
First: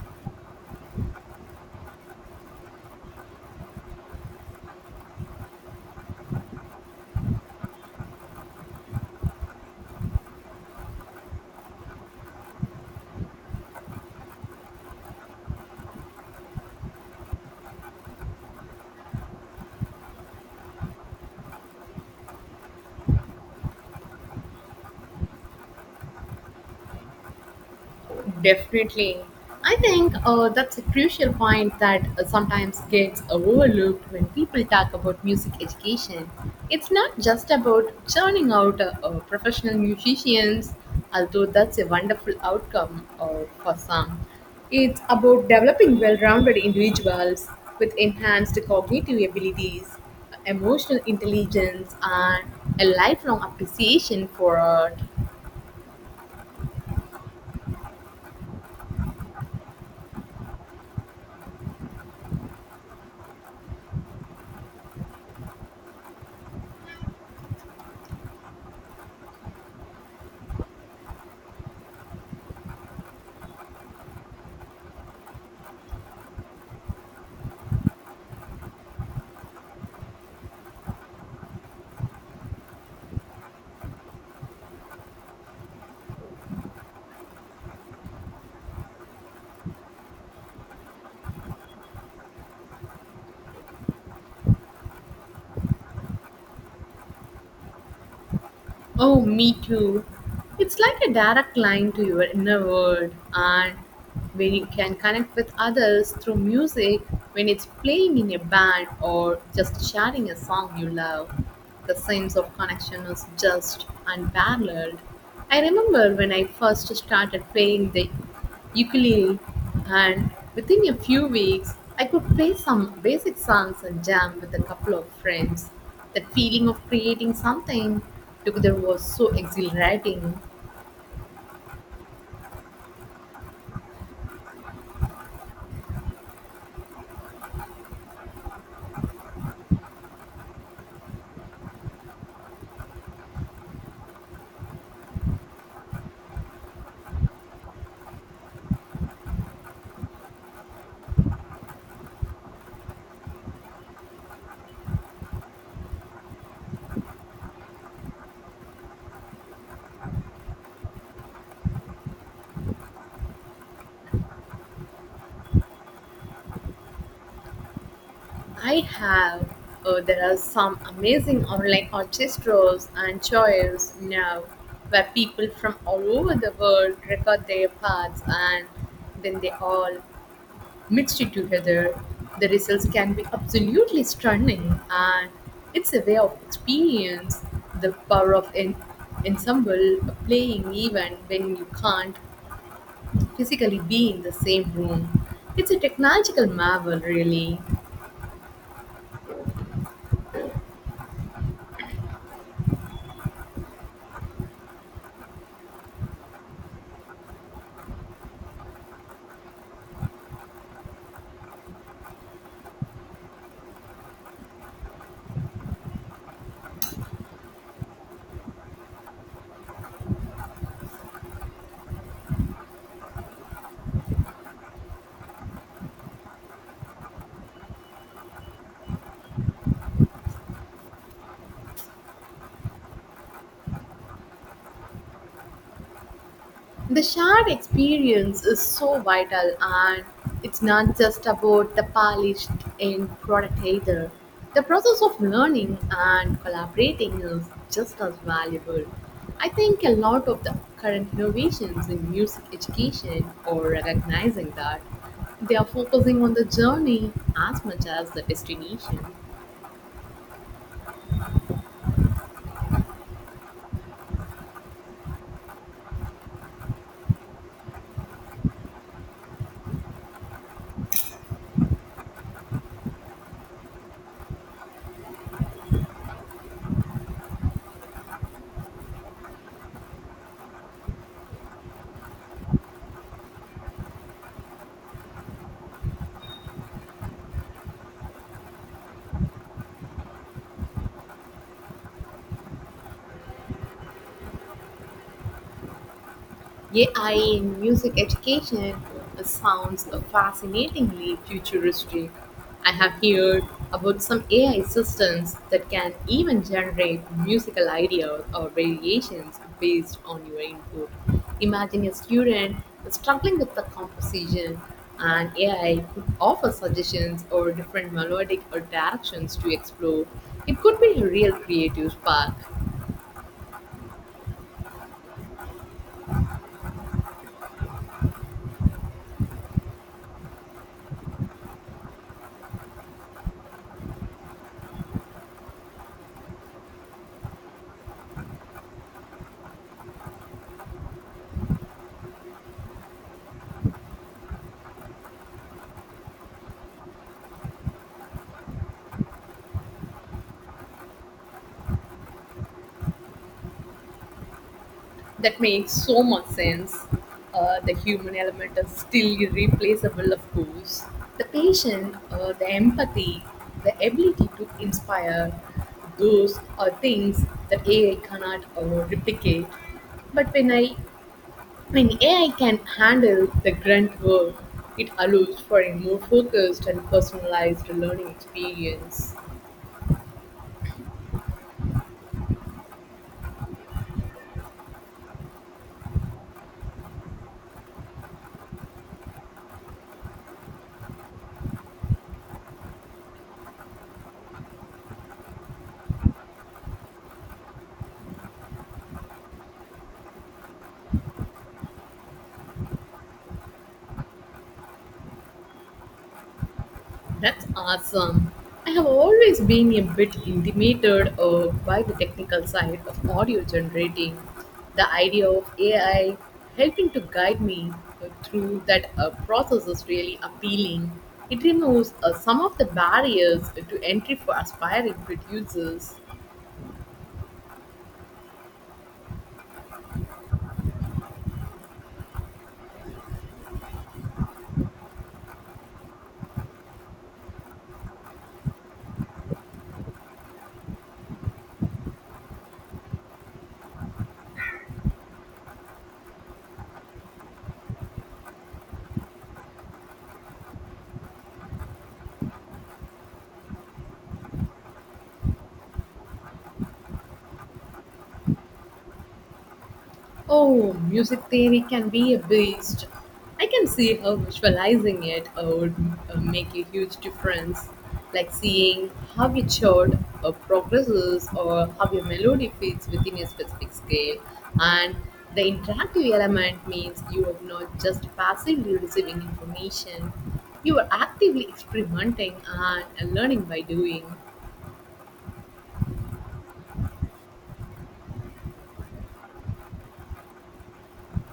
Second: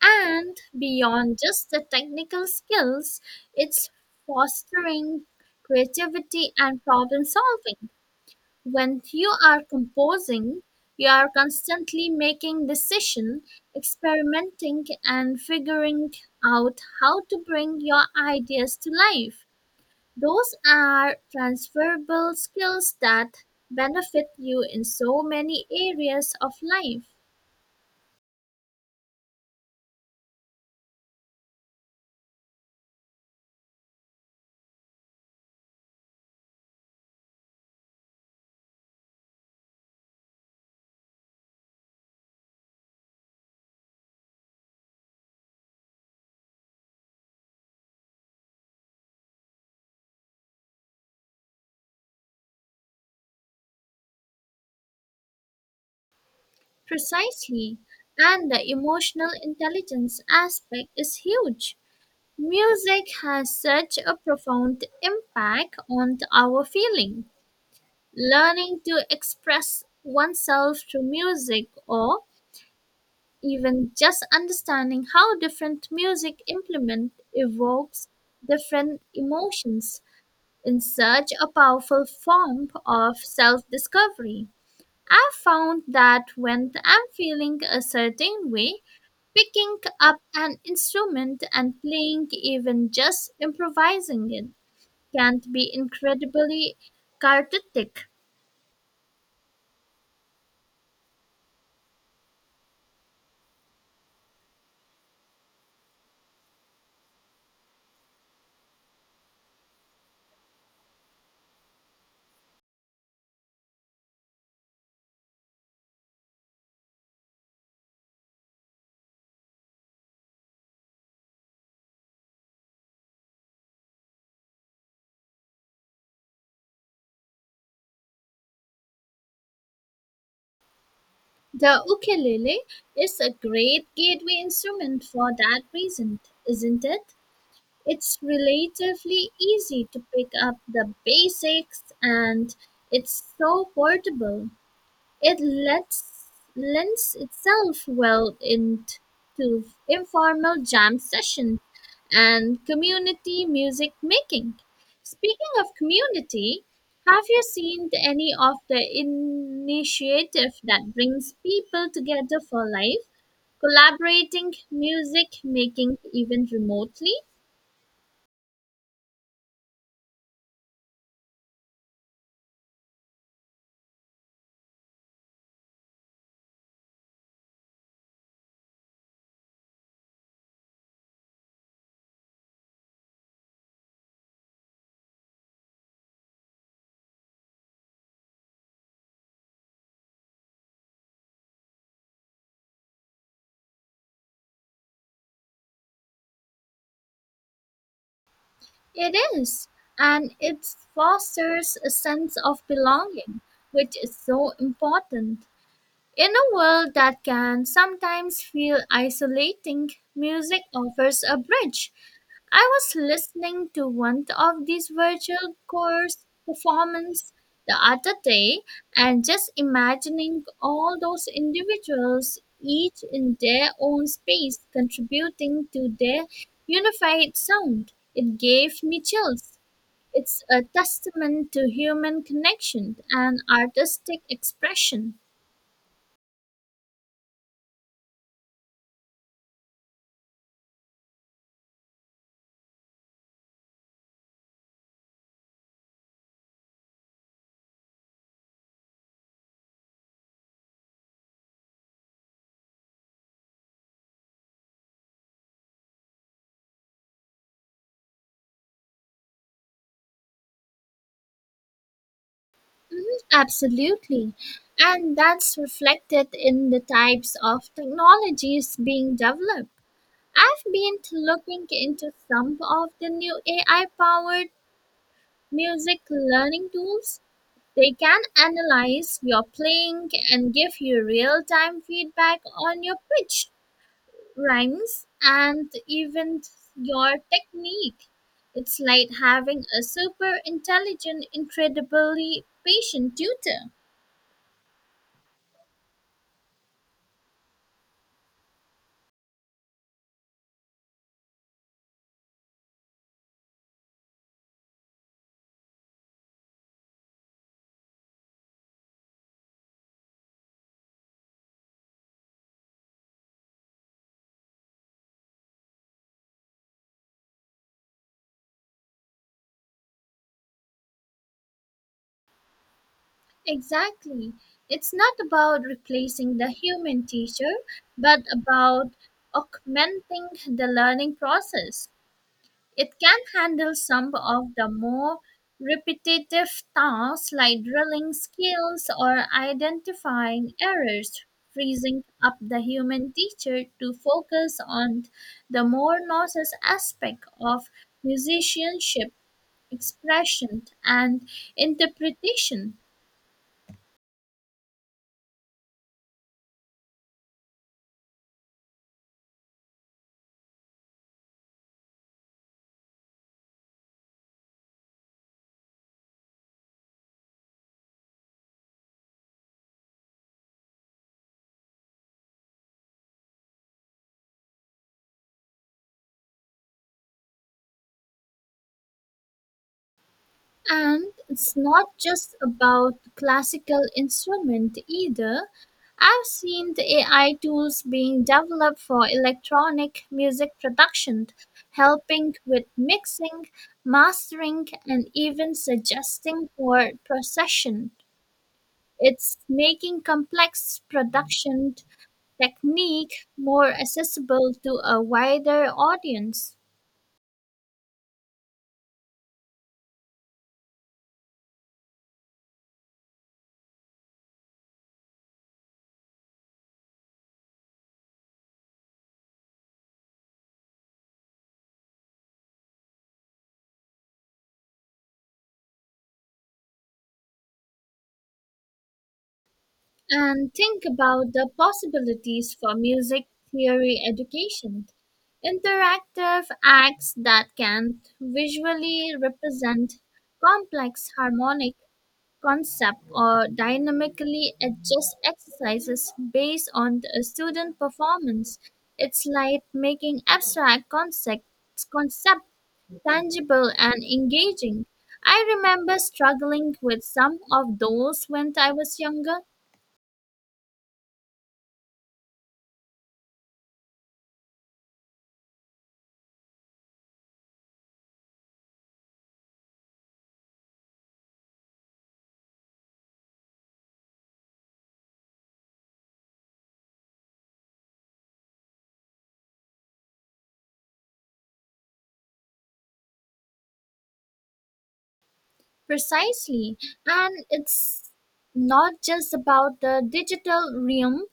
B: And beyond just the technical skills, it's fostering creativity and problem solving. When you are composing, you are constantly making decisions, experimenting, and figuring out how to bring your ideas to life. Those are transferable skills that benefit you in so many areas of life.
A: Definitely. I think that's a crucial point that sometimes gets overlooked when people talk about music education. It's not just about churning out professional musicians, although that's a wonderful outcome for some. It's about developing well rounded individuals with enhanced cognitive abilities, emotional intelligence, and a lifelong appreciation for art.
B: Precisely. And the emotional intelligence aspect is huge. Music has such a profound impact on our feeling. Learning to express oneself through music or even just understanding how different music implement evokes different emotions in such a powerful form of self-discovery. I found that when I'm feeling a certain way, picking up an instrument and playing, even just improvising it, can be incredibly cathartic.
A: Oh, me too. It's like a direct line to your inner world, and when you can connect with others through music, when it's playing in a band or just sharing a song you love, the sense of connection is just unparalleled. I remember when I first started playing the ukulele, and within a few weeks, I could play some basic songs and jam with a couple of friends. That feeling of creating something together was so exhilarating.
B: The ukulele is a great gateway instrument for that reason, isn't it? It's relatively easy to pick up the basics, and it's so portable. It lends itself well into informal jam sessions and community music making. Speaking of community, have you seen any of the initiative that brings people together for life, collaborating music making even remotely?
A: I have. There are some amazing online orchestras and choirs now where people from all over the world record their parts and then they all mixed together. The results can be absolutely stunning, and it's a way of experience the power of an ensemble playing even when you can't physically be in the same room. It's a technological marvel, really.
B: It is, and it fosters a sense of belonging, which is so important. In a world that can sometimes feel isolating, music offers a bridge. I was listening to one of these virtual chorus performances the other day and just imagining all those individuals, each in their own space, contributing to their unified sound. It gave me chills. It's a testament to human connection and artistic expression.
A: The shared experience is so vital, and it's not just about the polished end product either. The process of learning and collaborating is just as valuable. I think a lot of the current innovations in music education are recognizing that they are focusing on the journey as much as the destination.
B: Absolutely. And that's reflected in the types of technologies being developed. I've been looking into some of the new AI powered music learning tools. They can analyze your playing and give you real time feedback on your pitch, rhymes, and even your technique. It's like having a super intelligent, incredibly patient tutor.
A: AI in music education sounds fascinatingly futuristic. I have heard about some AI systems that can even generate musical ideas or variations based on your input. Imagine a student struggling with the composition, and AI could offer suggestions or different melodic or directions to explore. It could be a real creative spark.
B: Exactly. It's not about replacing the human teacher, but about augmenting the learning process. It can handle some of the more repetitive tasks like drilling skills or identifying errors, freezing up the human teacher to focus on the more nuanced aspect of musicianship, expression, and interpretation.
A: That makes so much sense. The human element is still irreplaceable, of course. The patience, the empathy, the ability to inspire, those are things that AI cannot replicate. But when AI can handle the grunt work, it allows for a more focused and personalized learning experience.
B: And it's not just about classical instrument either. I've seen the AI tools being developed for electronic music production, helping with mixing, mastering, and even suggesting chord procession. It's making complex production technique more accessible to a wider audience.
A: That's awesome. I have always been a bit intimidated by the technical side of audio generating. The idea of AI helping to guide me through that process is really appealing. It removes some of the barriers to entry for aspiring producers.
B: And think about the possibilities for music theory education. Interactive acts that can visually represent complex harmonic concept or dynamically adjust exercises based on the student performance. It's like making abstract concept tangible and engaging. I remember struggling with some of those when I was younger.
A: Oh, music theory can be a beast. I can see how visualizing it would make a huge difference, like seeing how a chord progresses or how a melody fits within a specific scale. And the interactive element means you are not just passively receiving information, you are actively experimenting and learning by doing.
B: Precisely. And it's not just about the digital realm,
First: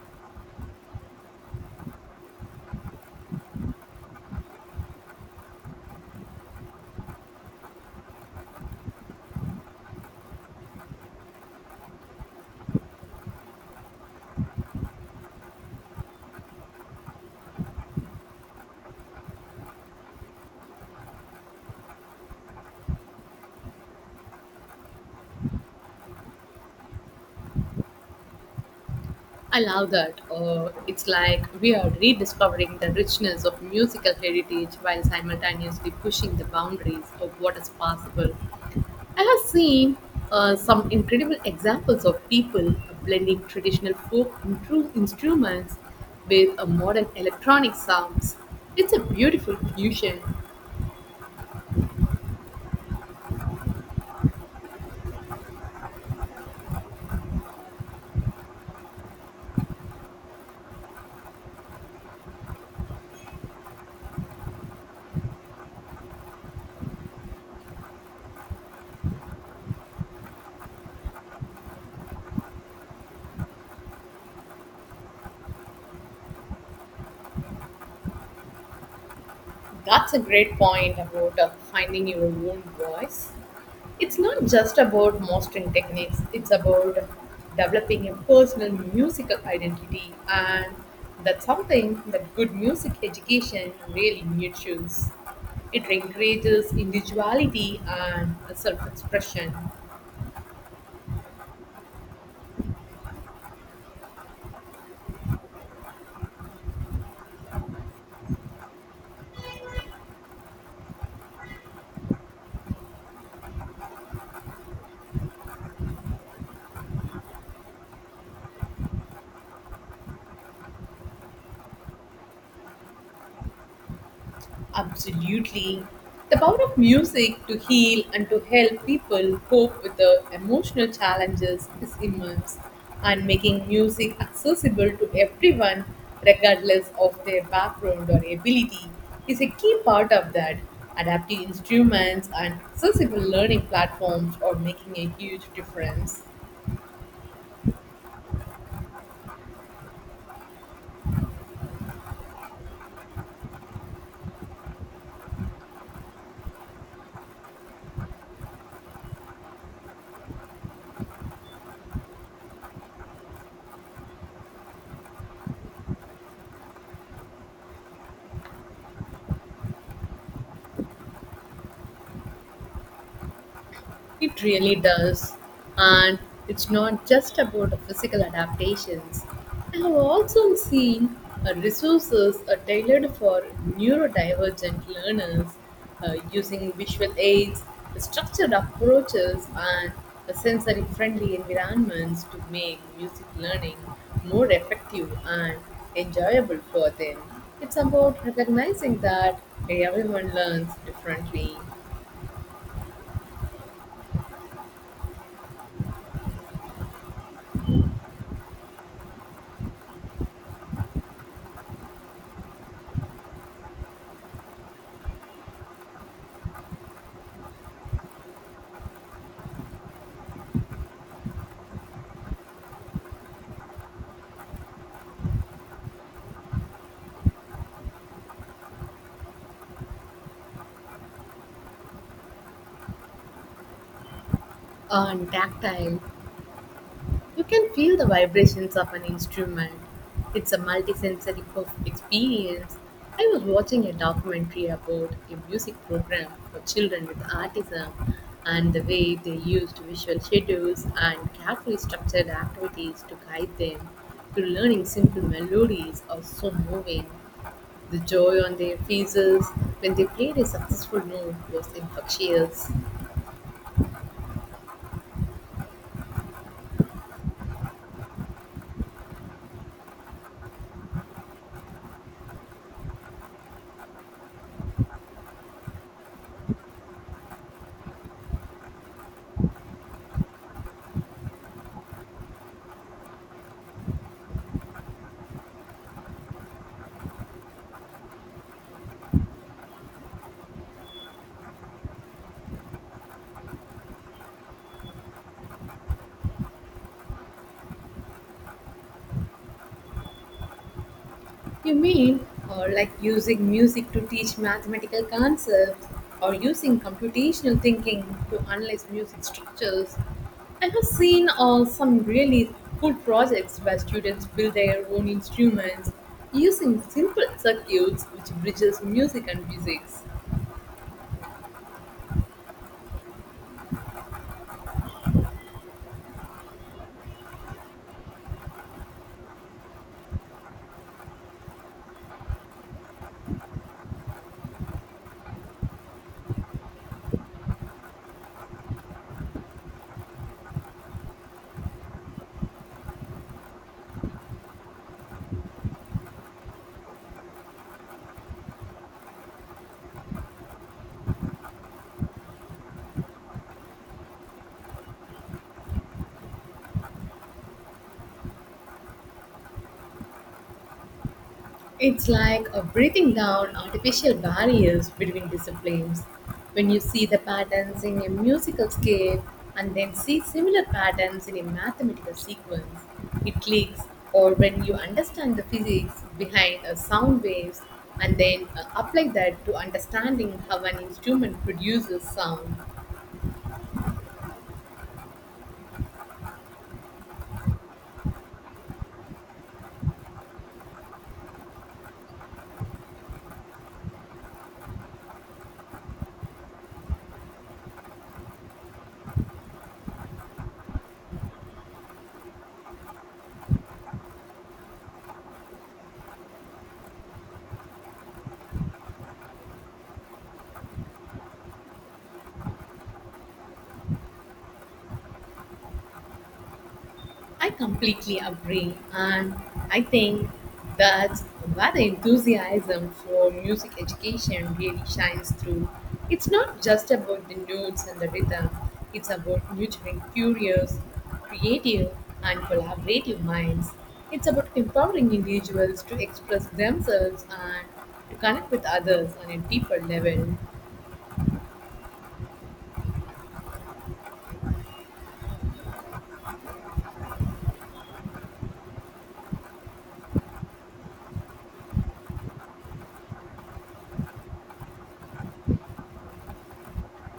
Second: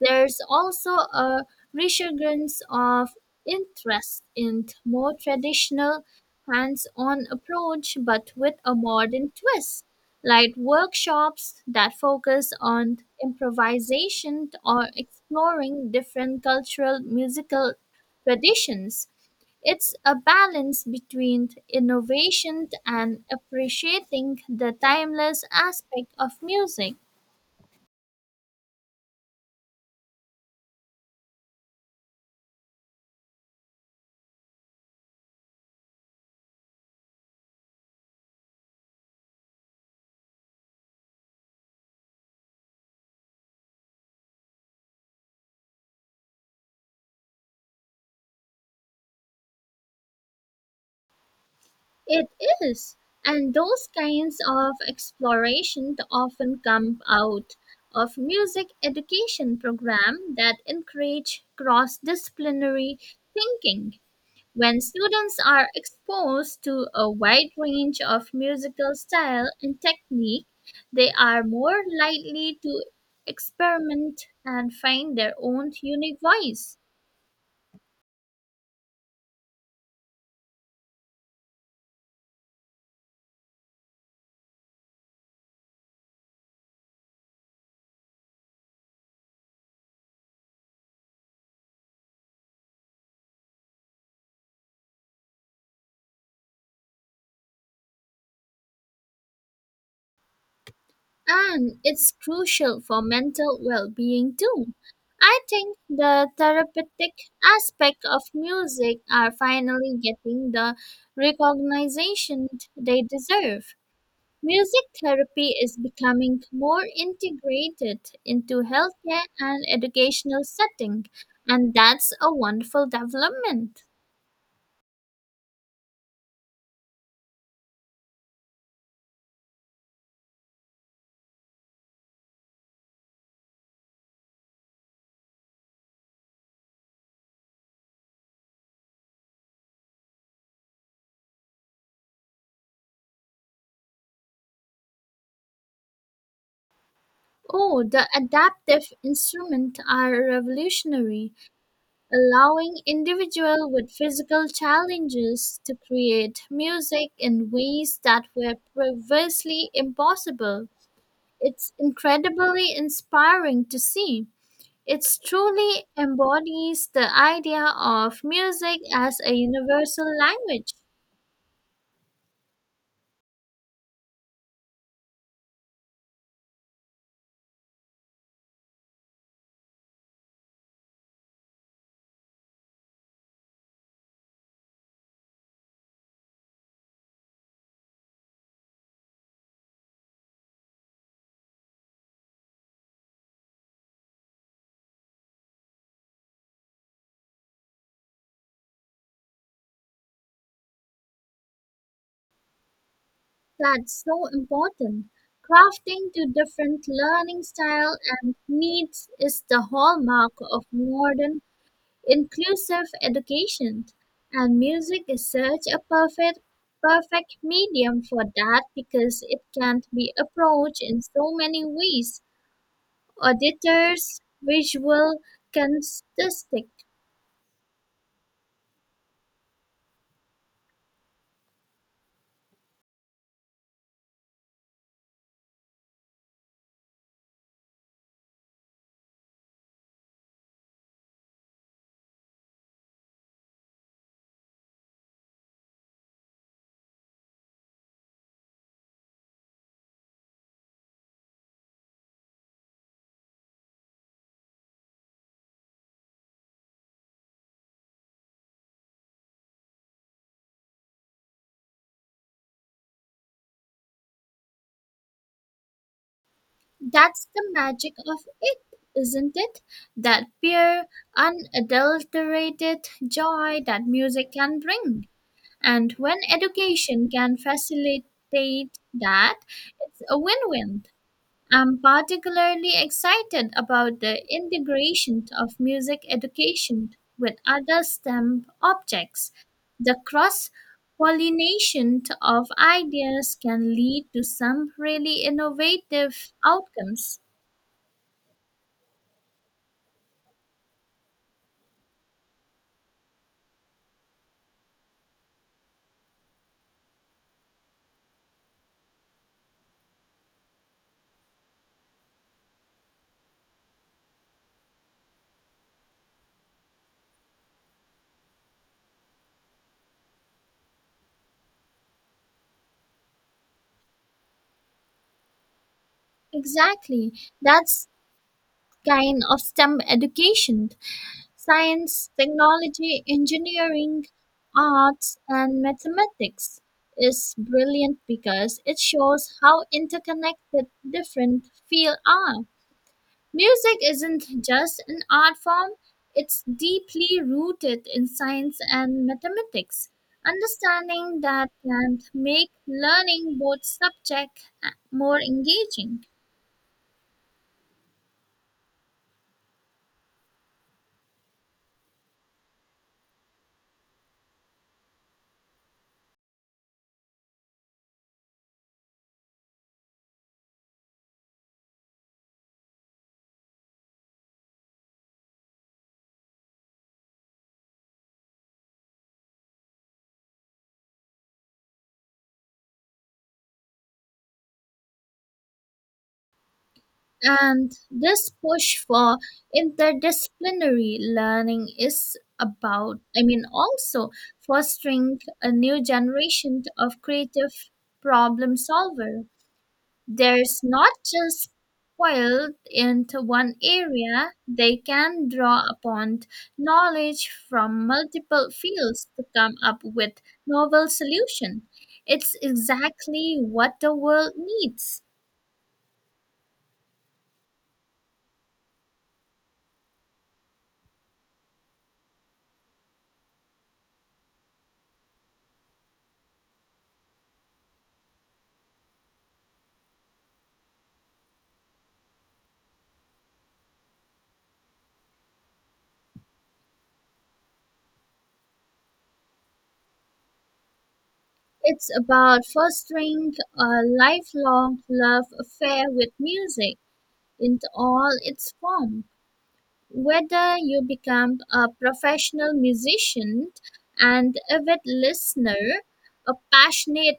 B: there's also a resurgence of interest in more traditional hands on approach but with a modern twist, like workshops that focus on improvisation or exploring different cultural musical traditions. It's a balance between innovation and appreciating the timeless aspect of music.
A: I love that. It's like we are rediscovering the richness of musical heritage while simultaneously pushing the boundaries of what is possible. I have seen some incredible examples of people blending traditional folk instruments with a modern electronic sounds. It's a beautiful fusion.
B: It is, and those kinds of exploration often come out of music education program that encourage cross-disciplinary thinking. When students are exposed to a wide range of musical style and technique, they are more likely to experiment and find their own unique voice.
A: That's a great point about finding your own voice. It's not just about mastering techniques, it's about developing a personal musical identity, and that's something that good music education really nurtures. It encourages individuality and self expression.
B: And it's crucial for mental well being too. I think the therapeutic aspect of music are finally getting the recognition they deserve. Music therapy is becoming more integrated into healthcare and educational setting, and that's a wonderful development.
A: Absolutely. The power of music to heal and to help people cope with their emotional challenges is immense, and making music accessible to everyone, regardless of their background or ability, is a key part of that. Adaptive instruments and accessible learning platforms are making a huge difference.
B: Oh, the adaptive instruments are revolutionary, allowing individuals with physical challenges to create music in ways that were previously impossible. It's incredibly inspiring to see. It truly embodies the idea of music as a universal language.
A: It really does. And it's not just about physical adaptations. I have also seen resources are tailored for neurodivergent learners using visual aids, structured approaches, and sensory friendly environments to make music learning more effective and enjoyable for them. It's about recognizing that everyone learns differently
B: That's so important. Crafting to different learning style and needs is the hallmark of modern inclusive education. And music is such a perfect medium for that because it can be approached in so many ways. Auditors, visual, kinesthetic.
A: and tactile. You can feel the vibrations of an instrument. It's a multisensory experience. I was watching a documentary about a music program for children with autism and the way they used visual schedules and carefully structured activities to guide them to learning simple melodies or so moving. The joy on their faces when they played a successful note was infectious.
B: That's the magic of it, isn't it? That pure, unadulterated joy that music can bring. And when education can facilitate that, it's a win win. I'm particularly excited about the integration of music education with other STEM objects. The cross pollination of ideas can lead to some really innovative outcomes.
A: You mean like using music to teach mathematical concepts or using computational thinking to analyze music structures? I have seen some really cool projects where students build their own instruments using simple circuits which bridges music and physics.
B: Exactly. That's kind of STEM education. Science, technology, engineering, arts, and mathematics is brilliant because it shows how interconnected different fields are. Music isn't just an art form, it's deeply rooted in science and mathematics. Understanding that can make learning both subject more engaging.
A: It's like a breathing down artificial barriers between disciplines. When you see the patterns in a musical scale and then see similar patterns in a mathematical sequence, it clicks. Or when you understand the physics behind a sound waves and then apply that to understanding how an instrument produces sound,
B: And this push for interdisciplinary learning is about, I mean, also fostering a new generation of creative problem solver. There's not just spoiled into one area, they can draw upon knowledge from multiple fields to come up with novel solution. It's exactly what the world needs.
A: I completely agree, and I think that's where the enthusiasm for music education really shines through. It's not just about the notes and the rhythm, it's about nurturing curious, creative, and collaborative minds. It's about empowering individuals to express themselves and to connect with others on a deeper level.
B: It's about fostering a lifelong love affair with music in all its form. Whether you become a professional musician, an avid listener, a passionate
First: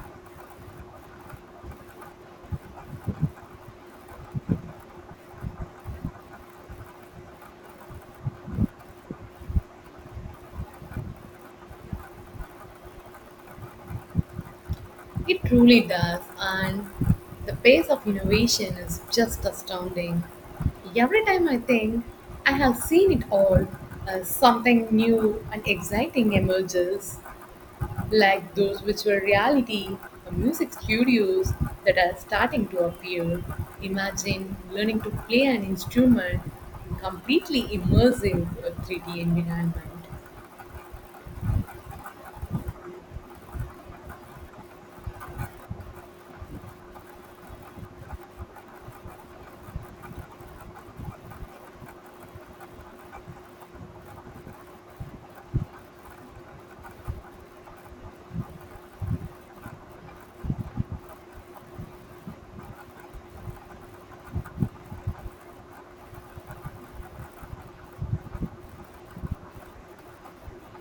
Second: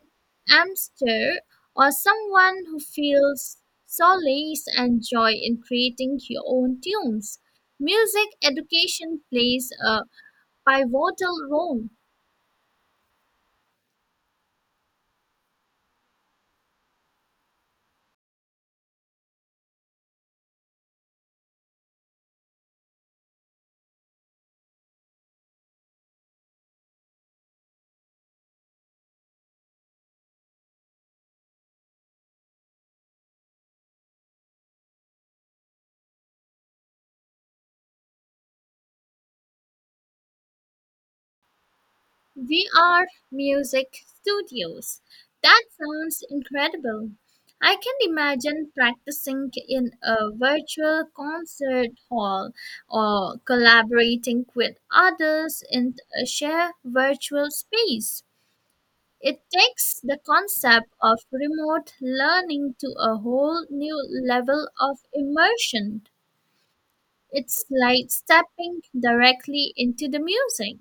B: amster, or someone who feels solace and joy in creating your own tunes, music education plays a pivotal role.
A: It truly does, and the pace of innovation is just astounding. Every time I think I have seen it all, something new and exciting emerges, like those virtual reality or music studios that are starting to appear. Imagine learning to play an instrument in completely immersive 3D environment.
B: VR music studios. That sounds incredible. I can imagine practicing in a virtual concert hall or collaborating with others in a shared virtual space. It takes the concept of remote learning to a whole new level of immersion. It's like stepping directly into the music.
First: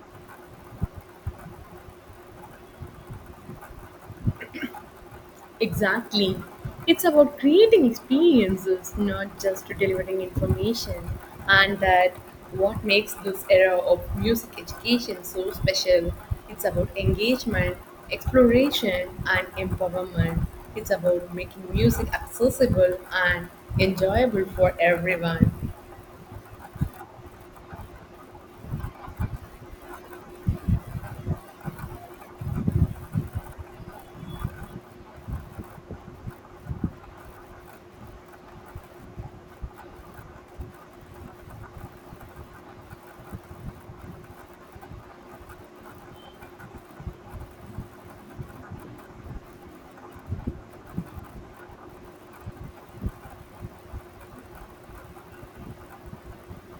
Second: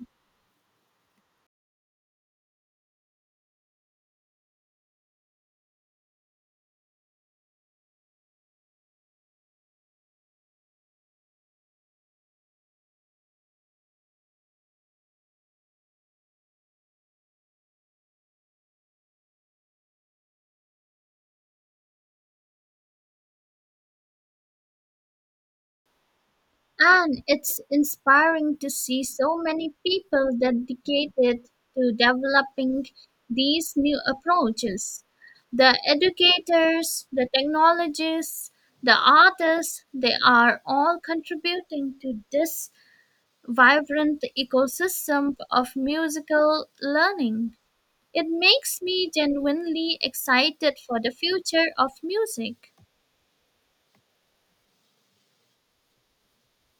A: Exactly. It's about creating experiences, not just delivering information. And that what makes this era of music education so special. It's about engagement, exploration, and empowerment. It's about making music accessible and enjoyable for everyone.
B: And it's inspiring to see so many people dedicated to developing these new approaches. The educators, the technologists, the artists, they are all contributing to this vibrant ecosystem of musical learning. It makes me genuinely excited for the future of music.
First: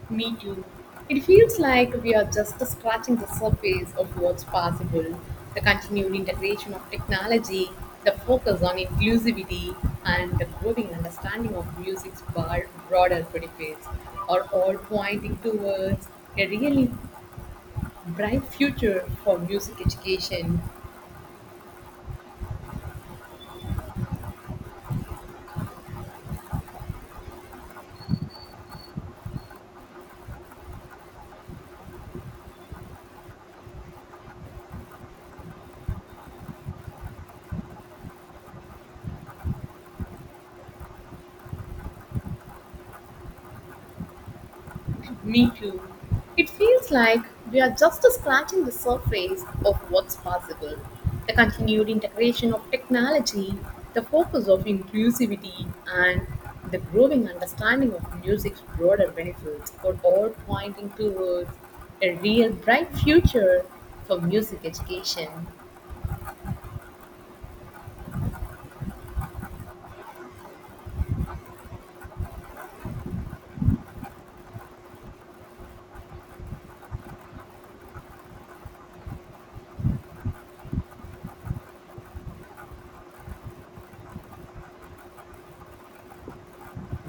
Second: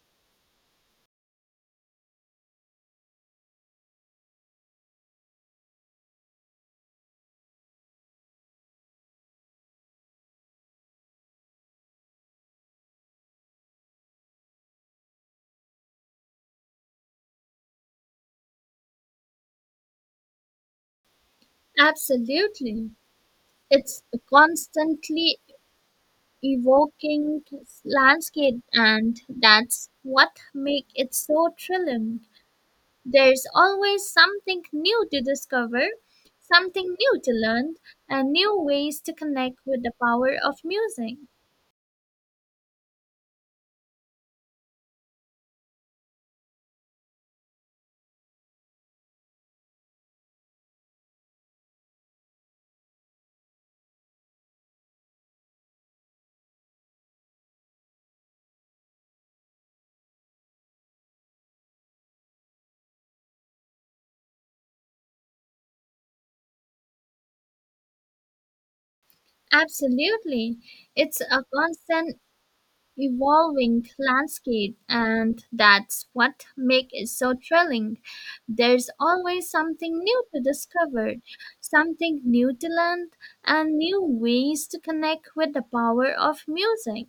A: Me too. It feels like we are just scratching the surface of what's possible. The continued integration of technology, the focus on inclusivity, and the growing understanding of music's broader benefits are all pointing towards a really bright future for music education.
B: Absolutely. It's a constantly evoking landscape, and that's what make it so thrilling. There's always something new to discover, something new to learn, and new ways to connect with the power of music.
A: Me too. It feels like we are just scratching the surface of what's possible. The continued integration of technology, the focus of inclusivity, and the growing understanding of music's broader benefits are all pointing towards a real bright future for music education.
B: Absolutely. It's a constant evolving landscape, and that's what makes it so thrilling. There's always something new to discover, something new to learn, and new ways to connect with the power of music.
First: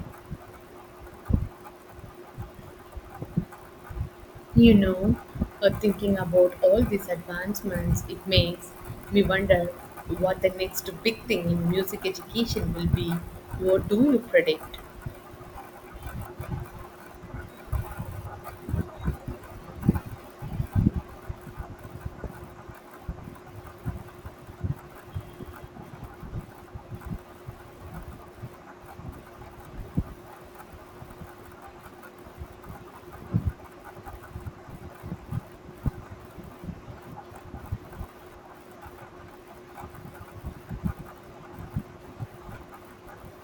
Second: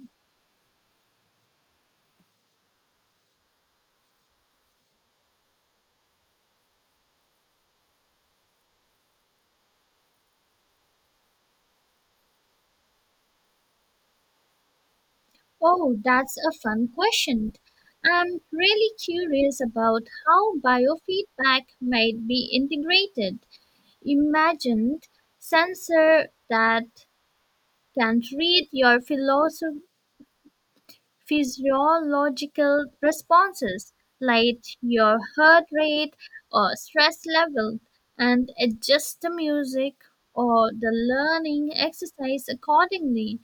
A: You know, thinking about all these advancements, it makes me wonder what the next big thing in music education will be. What do you predict?
B: Oh, that's a fun question. I'm really curious about how biofeedback might be integrated. Imagine sensor that can read your philosophy Physiological responses like your heart rate or stress level, and adjust the music or the learning exercise accordingly.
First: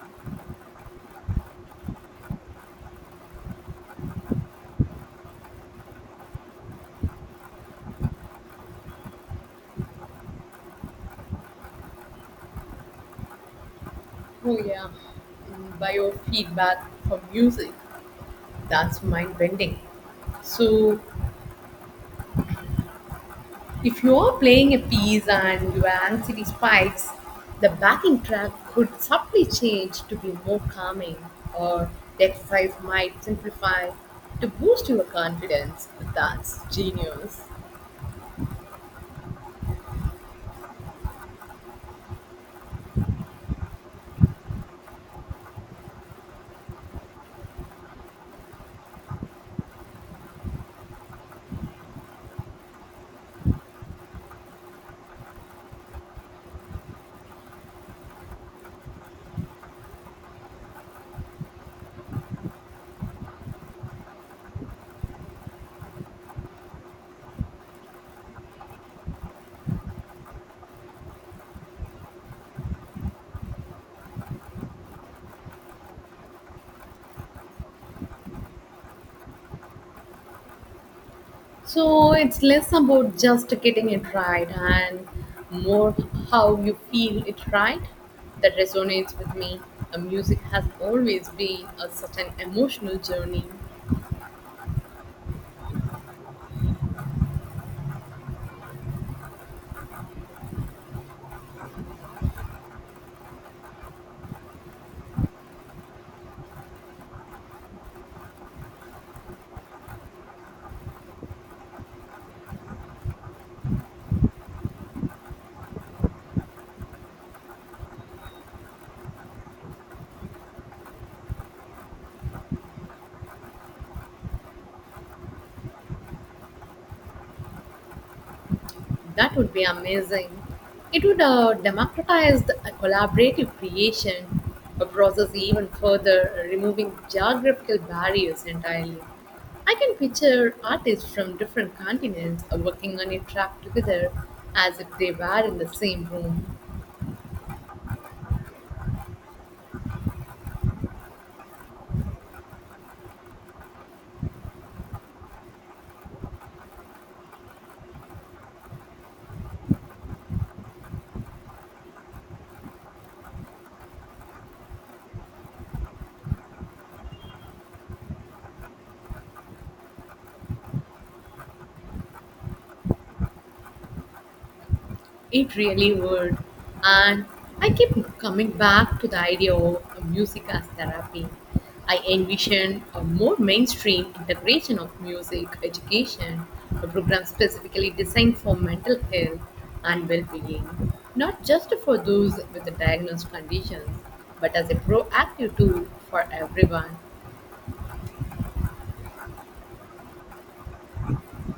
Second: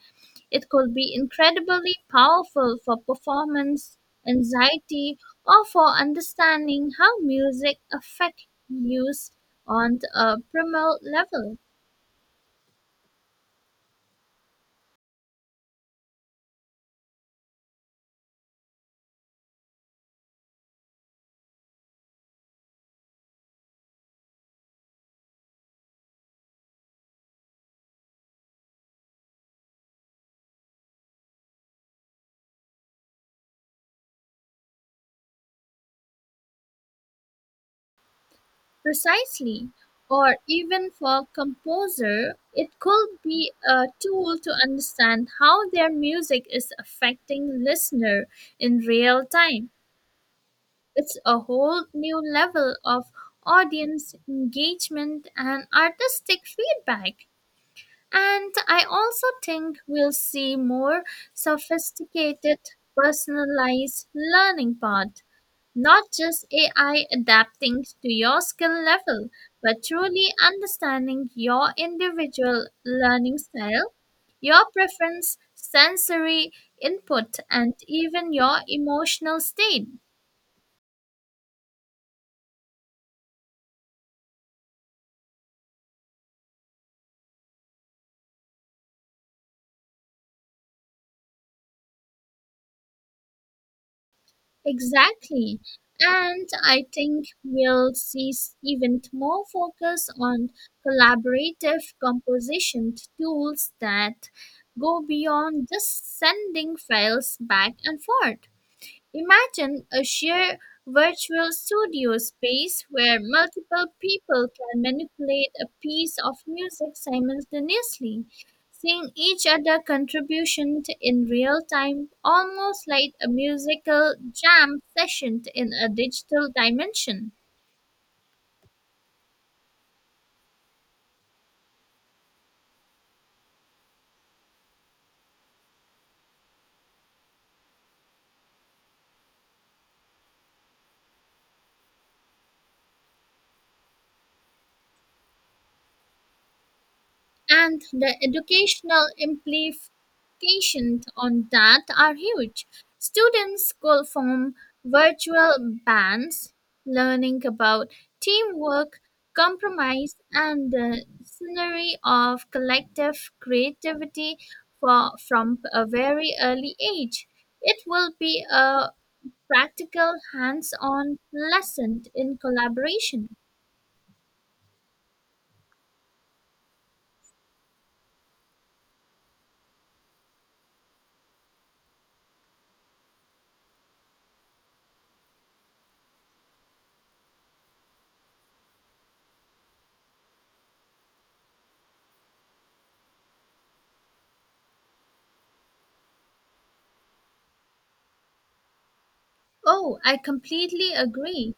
B: It could be incredibly powerful for performance anxiety or for understanding how music affects you on a primal level.
A: Oh, yeah, biofeedback for music. That's mind bending. So, if you are playing a piece and your anxiety spikes, the backing track could subtly change to be more calming, or the exercise might simplify to boost your confidence. That's genius.
B: Precisely. Or even for composer, it could be a tool to understand how their music is affecting listener in real time. It's a whole new level of audience engagement and artistic feedback. And I also think we'll see more sophisticated personalized learning path, not just AI adapting to your skill level, but truly understanding your individual learning style, your preference, sensory input, and even your emotional state.
A: So it's less about just getting it right and more how you feel it right. That resonates with me. A music has always been a, such an emotional journey.
B: Exactly. And I think we'll see even more focus on collaborative composition tools that go beyond just sending files back and forth. Imagine a sheer virtual studio space where multiple people can manipulate a piece of music simultaneously, seeing each other contribution in real time, almost like a musical jam session in a digital dimension.
A: That would be amazing. It would democratize the collaborative creation a process even further, removing geographical barriers entirely. I can picture artists from different continents working on a track together as if they were in the same room.
B: And the educational implications on that are huge. Students could form virtual bands, learning about teamwork, compromise, and the scenery of collective creativity for, from a very early age. It will be a practical, hands on lesson in collaboration.
A: It really would. And I keep coming back to the idea of music as therapy. I envision a more mainstream integration of music education, a program specifically designed for mental health and well being, not just for those with diagnosed conditions, but as a proactive tool for everyone.
B: Oh, I completely agree.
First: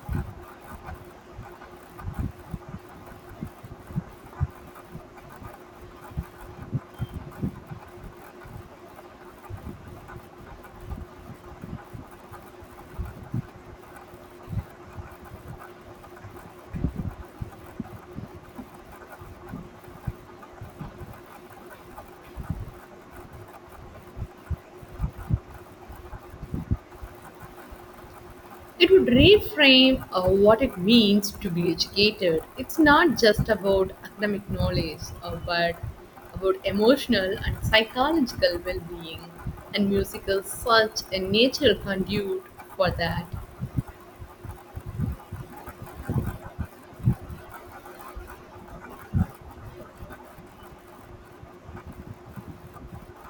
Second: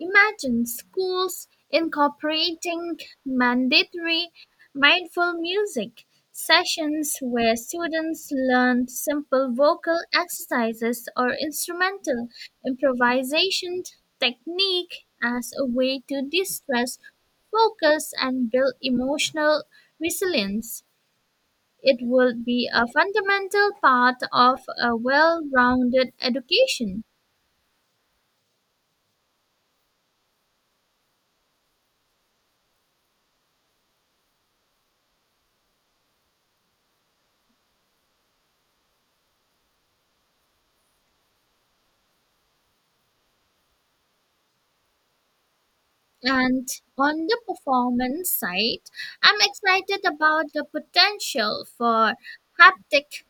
B: Imagine schools incorporating mandatory mindful music sessions where students learn simple vocal exercises or instrumental improvisation technique as a way to distress, focus, and build emotional resilience. It would be a fundamental part of a well rounded education.
A: It would reframe what it means to be educated. It's not just about academic knowledge, but about emotional and psychological well being, and music is such a natural conduit for that.
B: And on the performance side, I'm excited about the potential for haptic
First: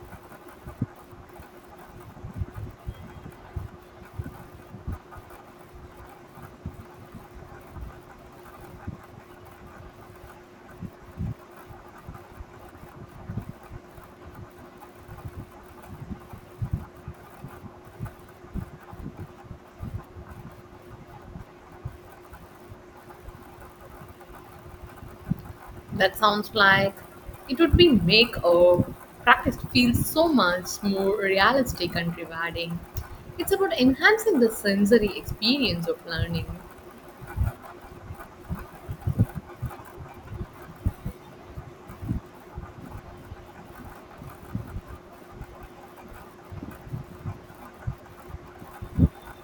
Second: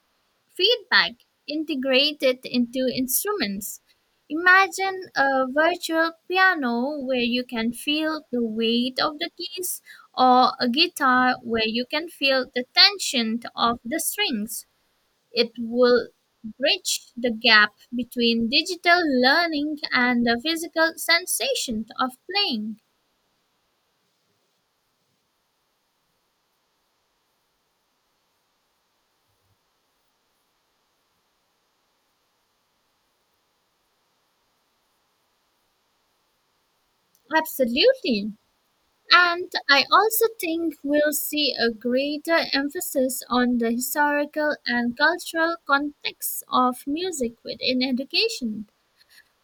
B: feedback integrated into instruments. Imagine a virtual piano where you can feel the weight of the keys, or a guitar where you can feel the tension of the strings. It will bridge the gap between digital learning and the physical sensation of playing.
A: That sounds like it would be make our practice feel so much more realistic and rewarding. It's about enhancing the sensory experience of learning.
B: Absolutely. And I also think we'll see a greater emphasis on the historical and cultural context of music within education,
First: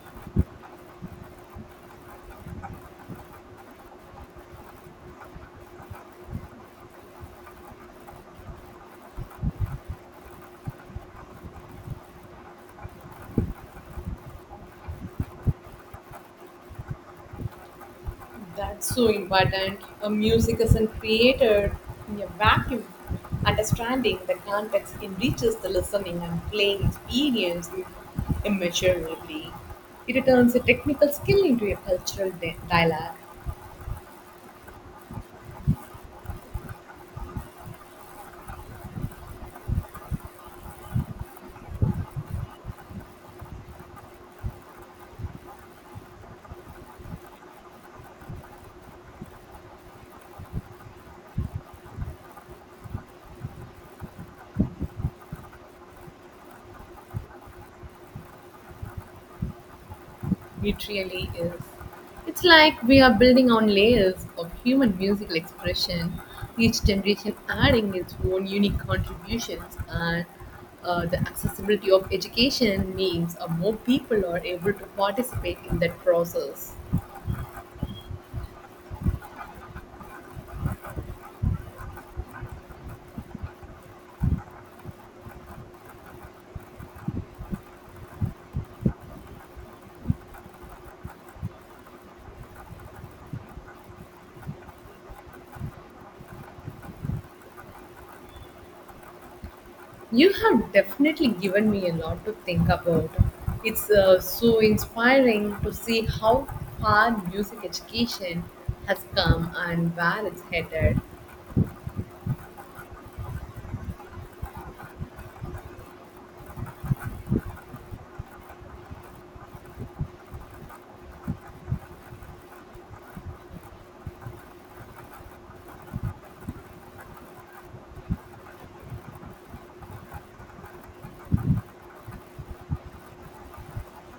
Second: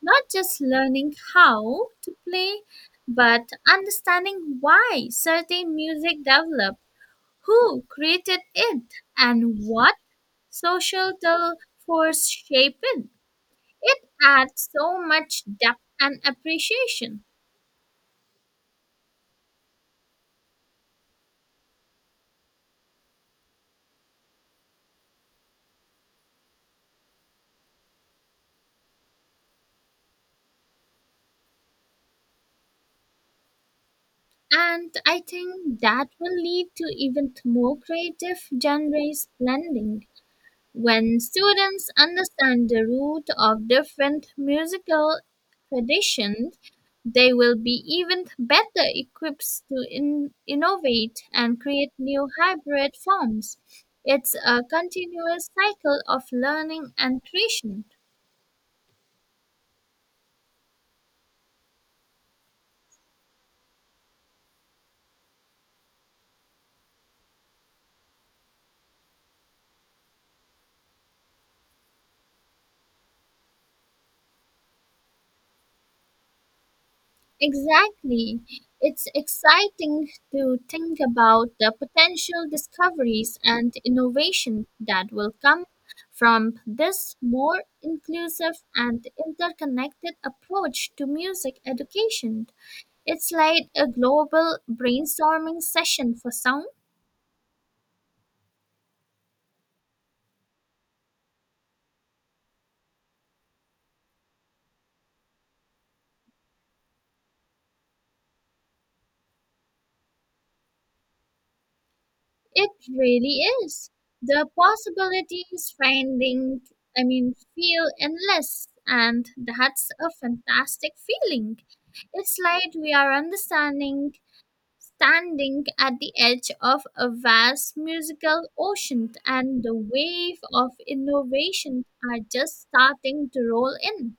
B: not just learning how to play, but understanding why certain music developed, who created it, and what social force shaped it. It adds so much depth and appreciation.
A: That's so important. A music isn't created in a vacuum. Understanding the context enriches the listening and playing experience immeasurably. It turns a technical skill into a cultural dialogue.
B: And I think that will lead to even more creative genres blending. When students understand the root of different musical traditions, they will be even better equipped to innovate and create new hybrid forms. It's a continuous cycle of learning and creation.
A: It really is. It's like we are building on layers of human musical expression, each generation adding its own unique contributions, and the accessibility of education means more people are able to participate in that process.
B: Exactly. It's exciting to think about the potential discoveries and innovation that will come from this more inclusive and interconnected approach to music education. It's like a global brainstorming session for sound.
A: You have definitely given me a lot to think about. It's so inspiring to see how far music education has come and where it's headed.
B: It really is. The possibilities finding, I mean, feel endless, and that's a fantastic feeling. It's like we are standing at the edge of a vast musical ocean, and the wave of innovation are just starting to roll in.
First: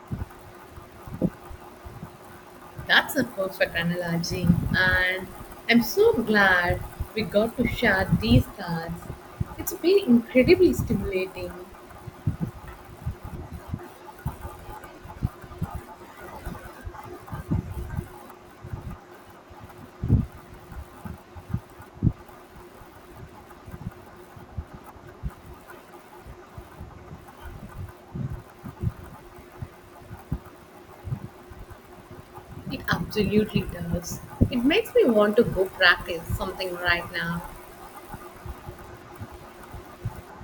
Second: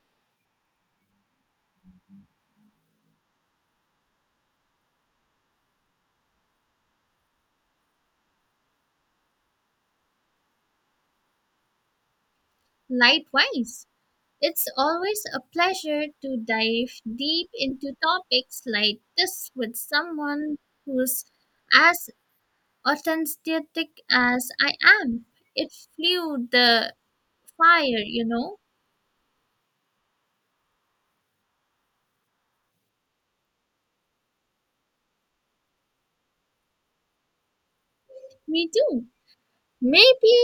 A: That's a perfect analogy, and I'm so glad we got to share these thoughts. It's been incredibly stimulating.
B: Likewise. It's always a pleasure to dive deep into topics like this with someone who's as authentic as I am. It flew the fire, you know?
A: It absolutely does. It makes me want to go practice something right now,
B: Me too. Maybe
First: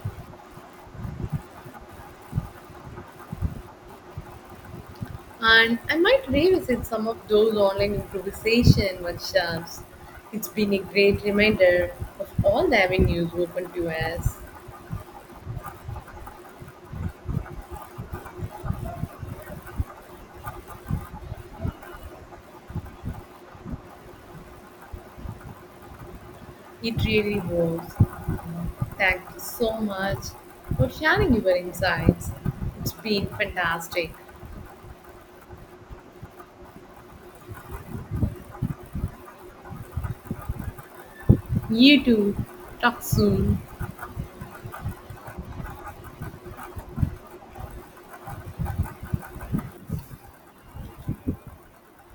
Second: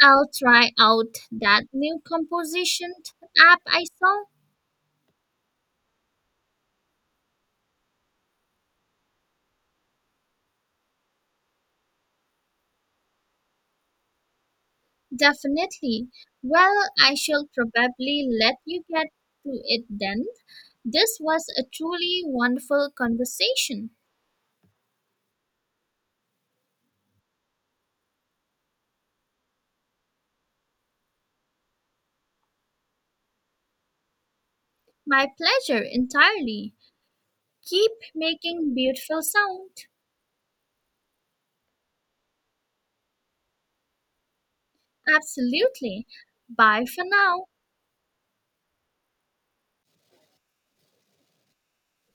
B: I'll try out that new composition app I saw.
A: and I might revisit some of those online improvisation workshops. It's been a great reminder of all the avenues open to us.
B: Definitely. Well, I shall probably let you get to it then. This was a truly wonderful conversation.
A: It really was. Thank you so much for sharing your insights. It's been fantastic.
B: My pleasure entirely. Keep making beautiful sound.
A: You too. Talk soon.
B: Absolutely. Bye for now.